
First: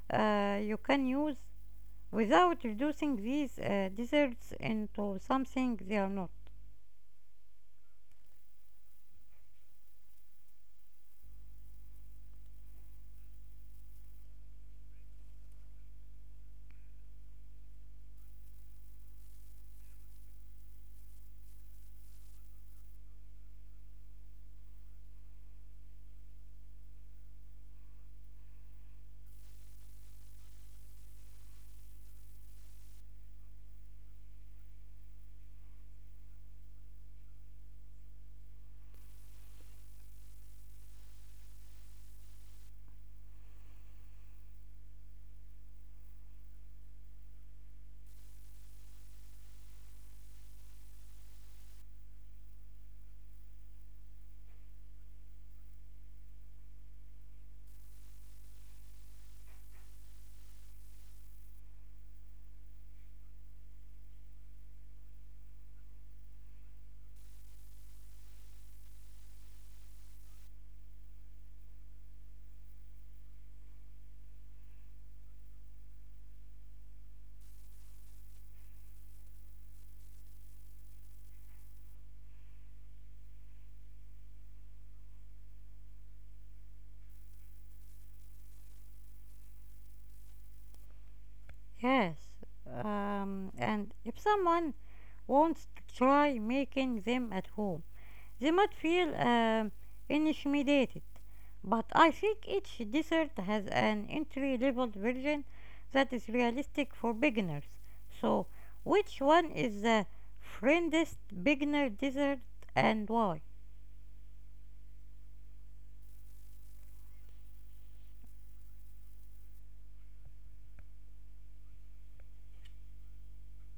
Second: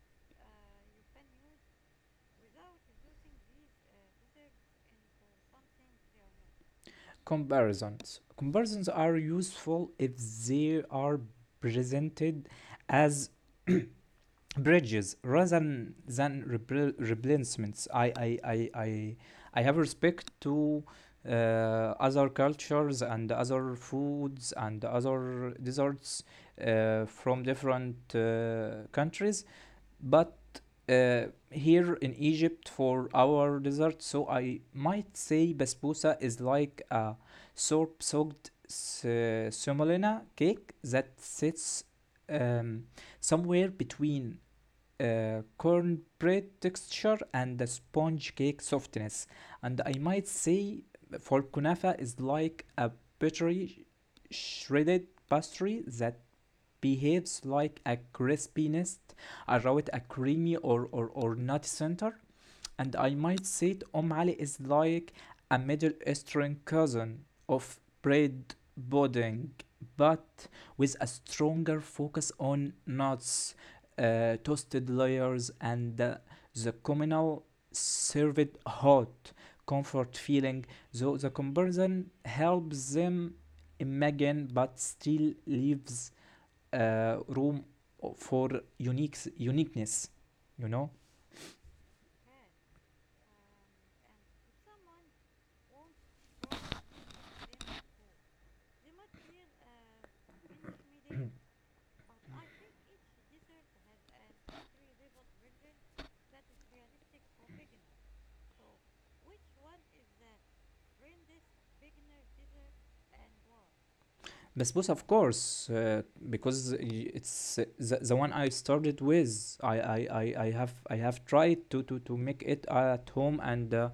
you can use without reducing these desserts into something they are not?
Comparisons. Comparisons are useful if they are presented as bridges rather than replacements. I have respect to uh, other cultures and other foods and other desserts from different countries. But uh, here in Egypt for our dessert, so I might say basbousa is like a soap soaked semolina cake that sits um, somewhere between cornbread texture and the sponge cake softness. And I might say for kunafa is like a buttery shredded pastry that behaves like a crispiness around a creamy or nutty center. And I might say it, Om Ali is like a Middle Eastern cousin of bread pudding, but with a stronger focus on nuts, toasted layers, and the communal served hot comfort feeling. So the comparison helps them imagine, but still leaves room for unique uniqueness, you know.
Yes, and if someone wants to try making them at home, they might feel intimidated. But I think each dessert has an entry level version that is realistic for beginners. So, which one is the friendest beginner dessert and why?
Basbousa of course, because it's the one I started with. I have tried to make it at home, and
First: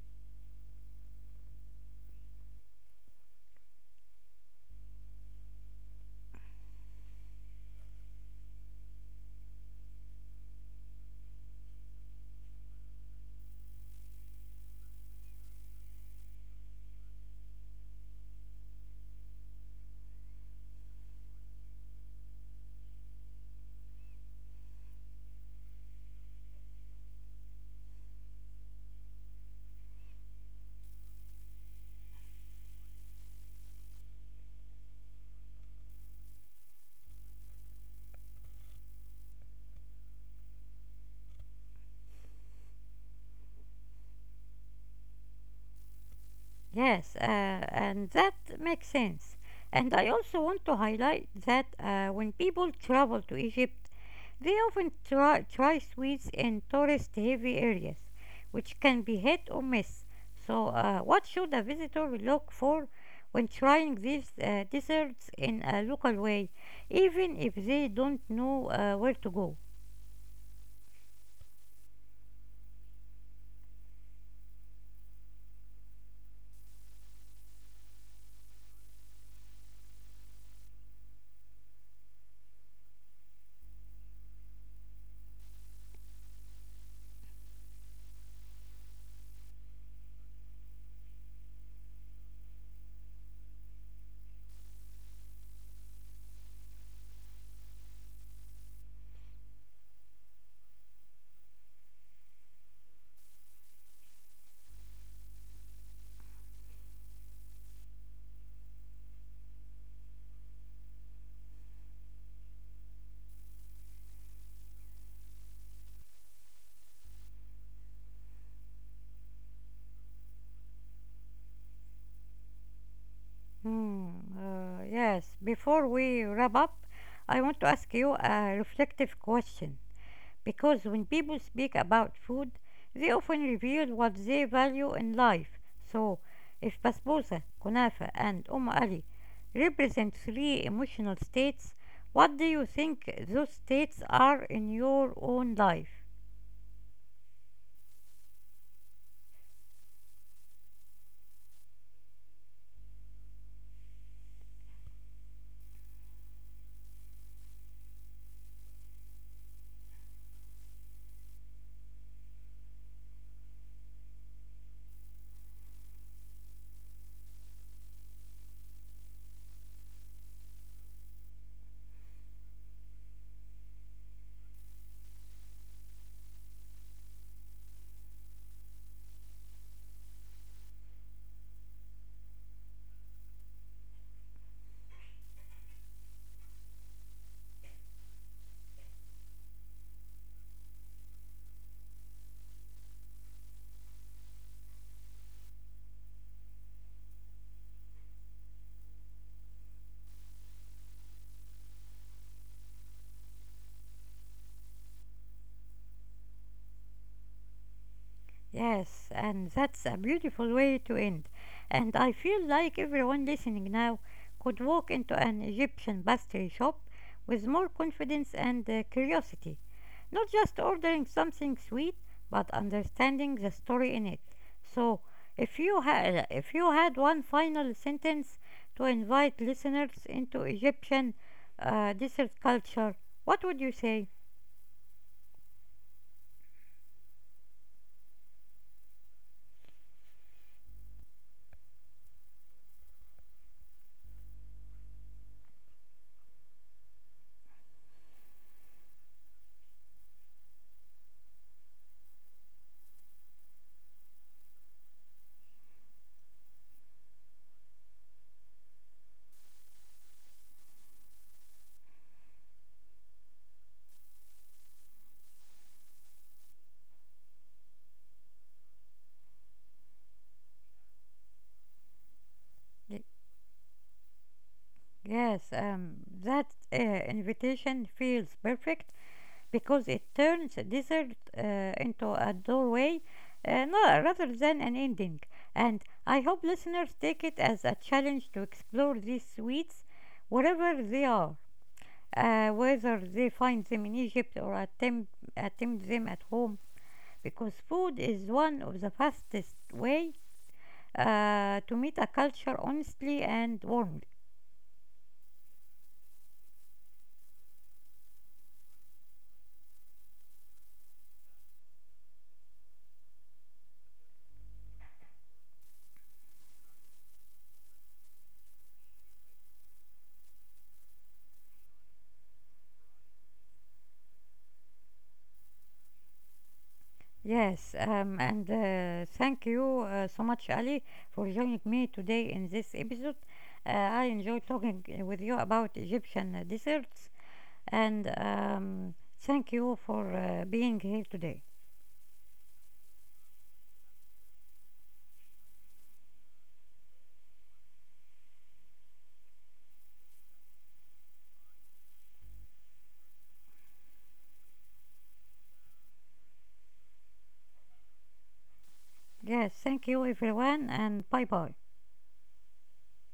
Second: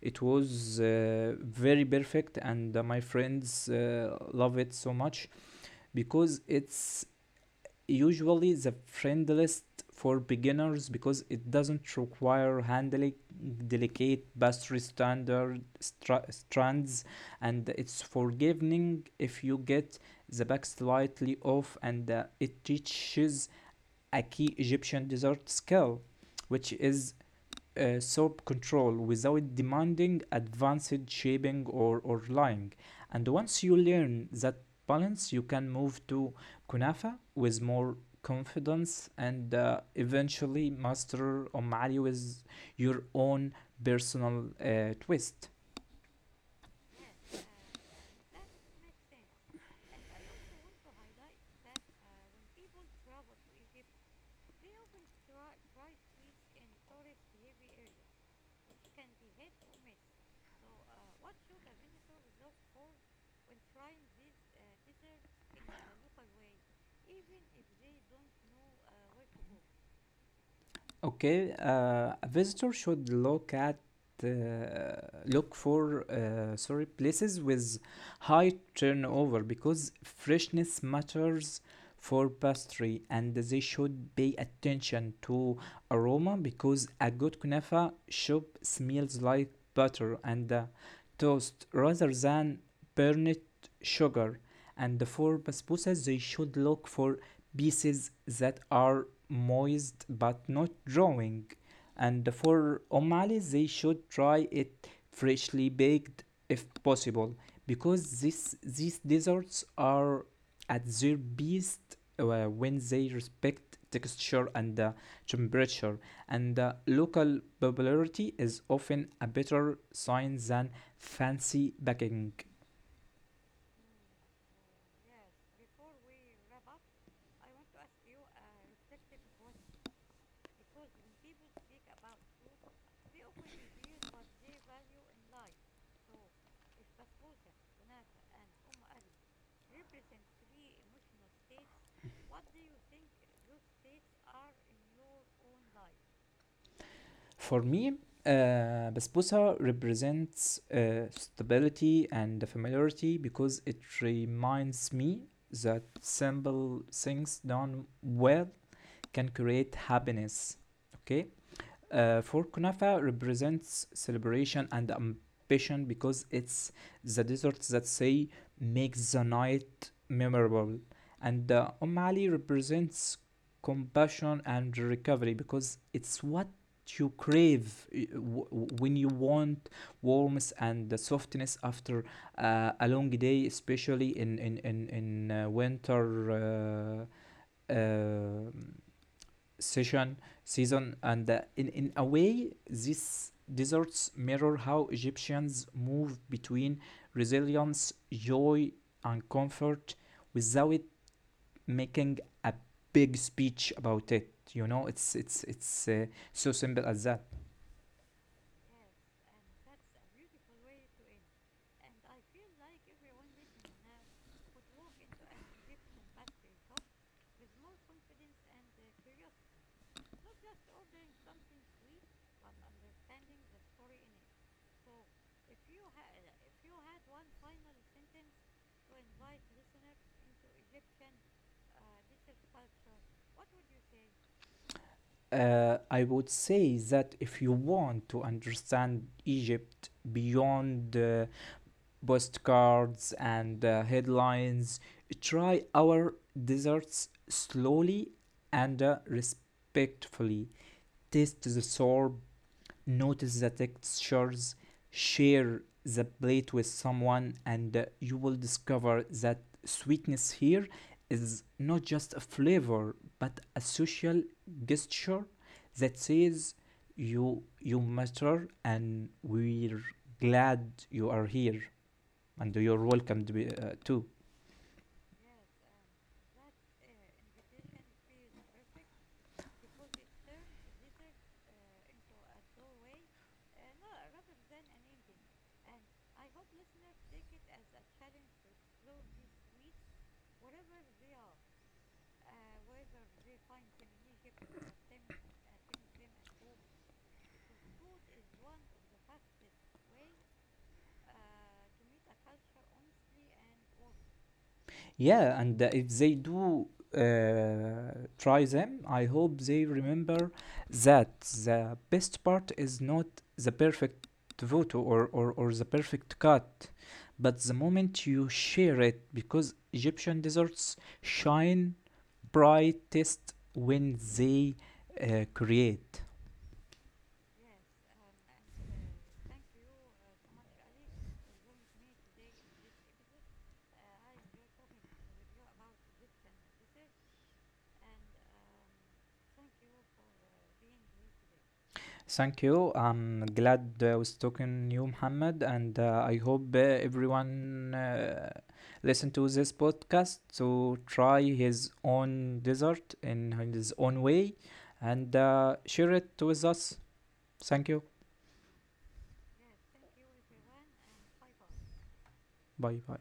it was very perfect, and my friends love it so much, because it's usually the friendliest for beginners because it doesn't require handling delicate pastry strands, and it's forgiving if you get the back slightly off, and it teaches a key Egyptian dessert skill, which is self control without demanding advanced shaping or lying. And once you learn that balance, you can move to Kunafa with more confidence and eventually master Omari with your own personal twist.
Yes, and that makes sense. And I also want to highlight that when people travel to Egypt, they often try sweets in tourist heavy areas, which can be hit or miss. So, what should a visitor look for when trying these desserts in a local way, even if they don't know where to go?
Okay, a visitor should uh, look for sorry places with high turnover because freshness matters for pastry, and they should pay attention to aroma because a good kunafa shop smells like butter and toast rather than burnt sugar. And for basbouses they should look for pieces that are moist but not drawing. And for omelet, they should try it freshly baked if possible, because this these desserts are at their best when they respect texture and temperature. And local popularity is often a better sign than fancy baking.
Hmm, yes, before we wrap up, I want to ask you a reflective question, because when people speak about food, they often reveal what they value in life. So, if basbousa, kunafa, and ali represent three emotional states, what do you think those states are in your own life?
For me, basbousa represents stability and familiarity because it reminds me that simple things done well can create happiness. Okay, for kunafa represents celebration and ambition because it's the dessert that say makes the night memorable. And Ali represents compassion and recovery because it's what you crave when you want warmth and the softness after a long day, especially in in winter uh, uh, session season. And in a way these deserts mirror how Egyptians move between resilience joy and comfort without making a big speech about it, you know. It's So simple as that.
Yes, and that's a beautiful way to end. And I feel like everyone listening now could walk into an Egyptian pastry shop with more confidence and curiosity. Not just ordering something sweet, but understanding the story in it. So, if you had one final sentence to invite listeners into Egyptian dessert culture, what would you say?
I would say that if you want to understand Egypt beyond postcards and headlines. Try our desserts slowly and respectfully. Taste the sorb, notice the textures, share the plate with someone, and you will discover that sweetness here is not just a flavor but a social gesture that says you you matter and we're glad you are here and you're
Y-
welcome to be, too.
Yes, that invitation feels perfect because it turns desert into a doorway no, rather than an ending. And I hope listeners take it as a challenge to explore these sweets wherever they are, whether they find them in Egypt or attempt them at home, because food is one of the fastest way to meet a culture honestly and warmly.
Yeah, and if they do try them, I hope they remember that the best part is not the perfect photo or the perfect cut, but the moment you share it, because Egyptian desserts shine brightest when they create.
Yes, and thank you so much, Ali, for joining me today in this episode. I enjoyed talking with you about Egyptian desserts, and thank you for being here today.
Thank you. I'm glad was talking you, Muhammad, and I hope everyone listen to this podcast to try his own dessert in his own way and share it with us. Thank you.
Yes, thank you, everyone, and bye bye.
Bye bye.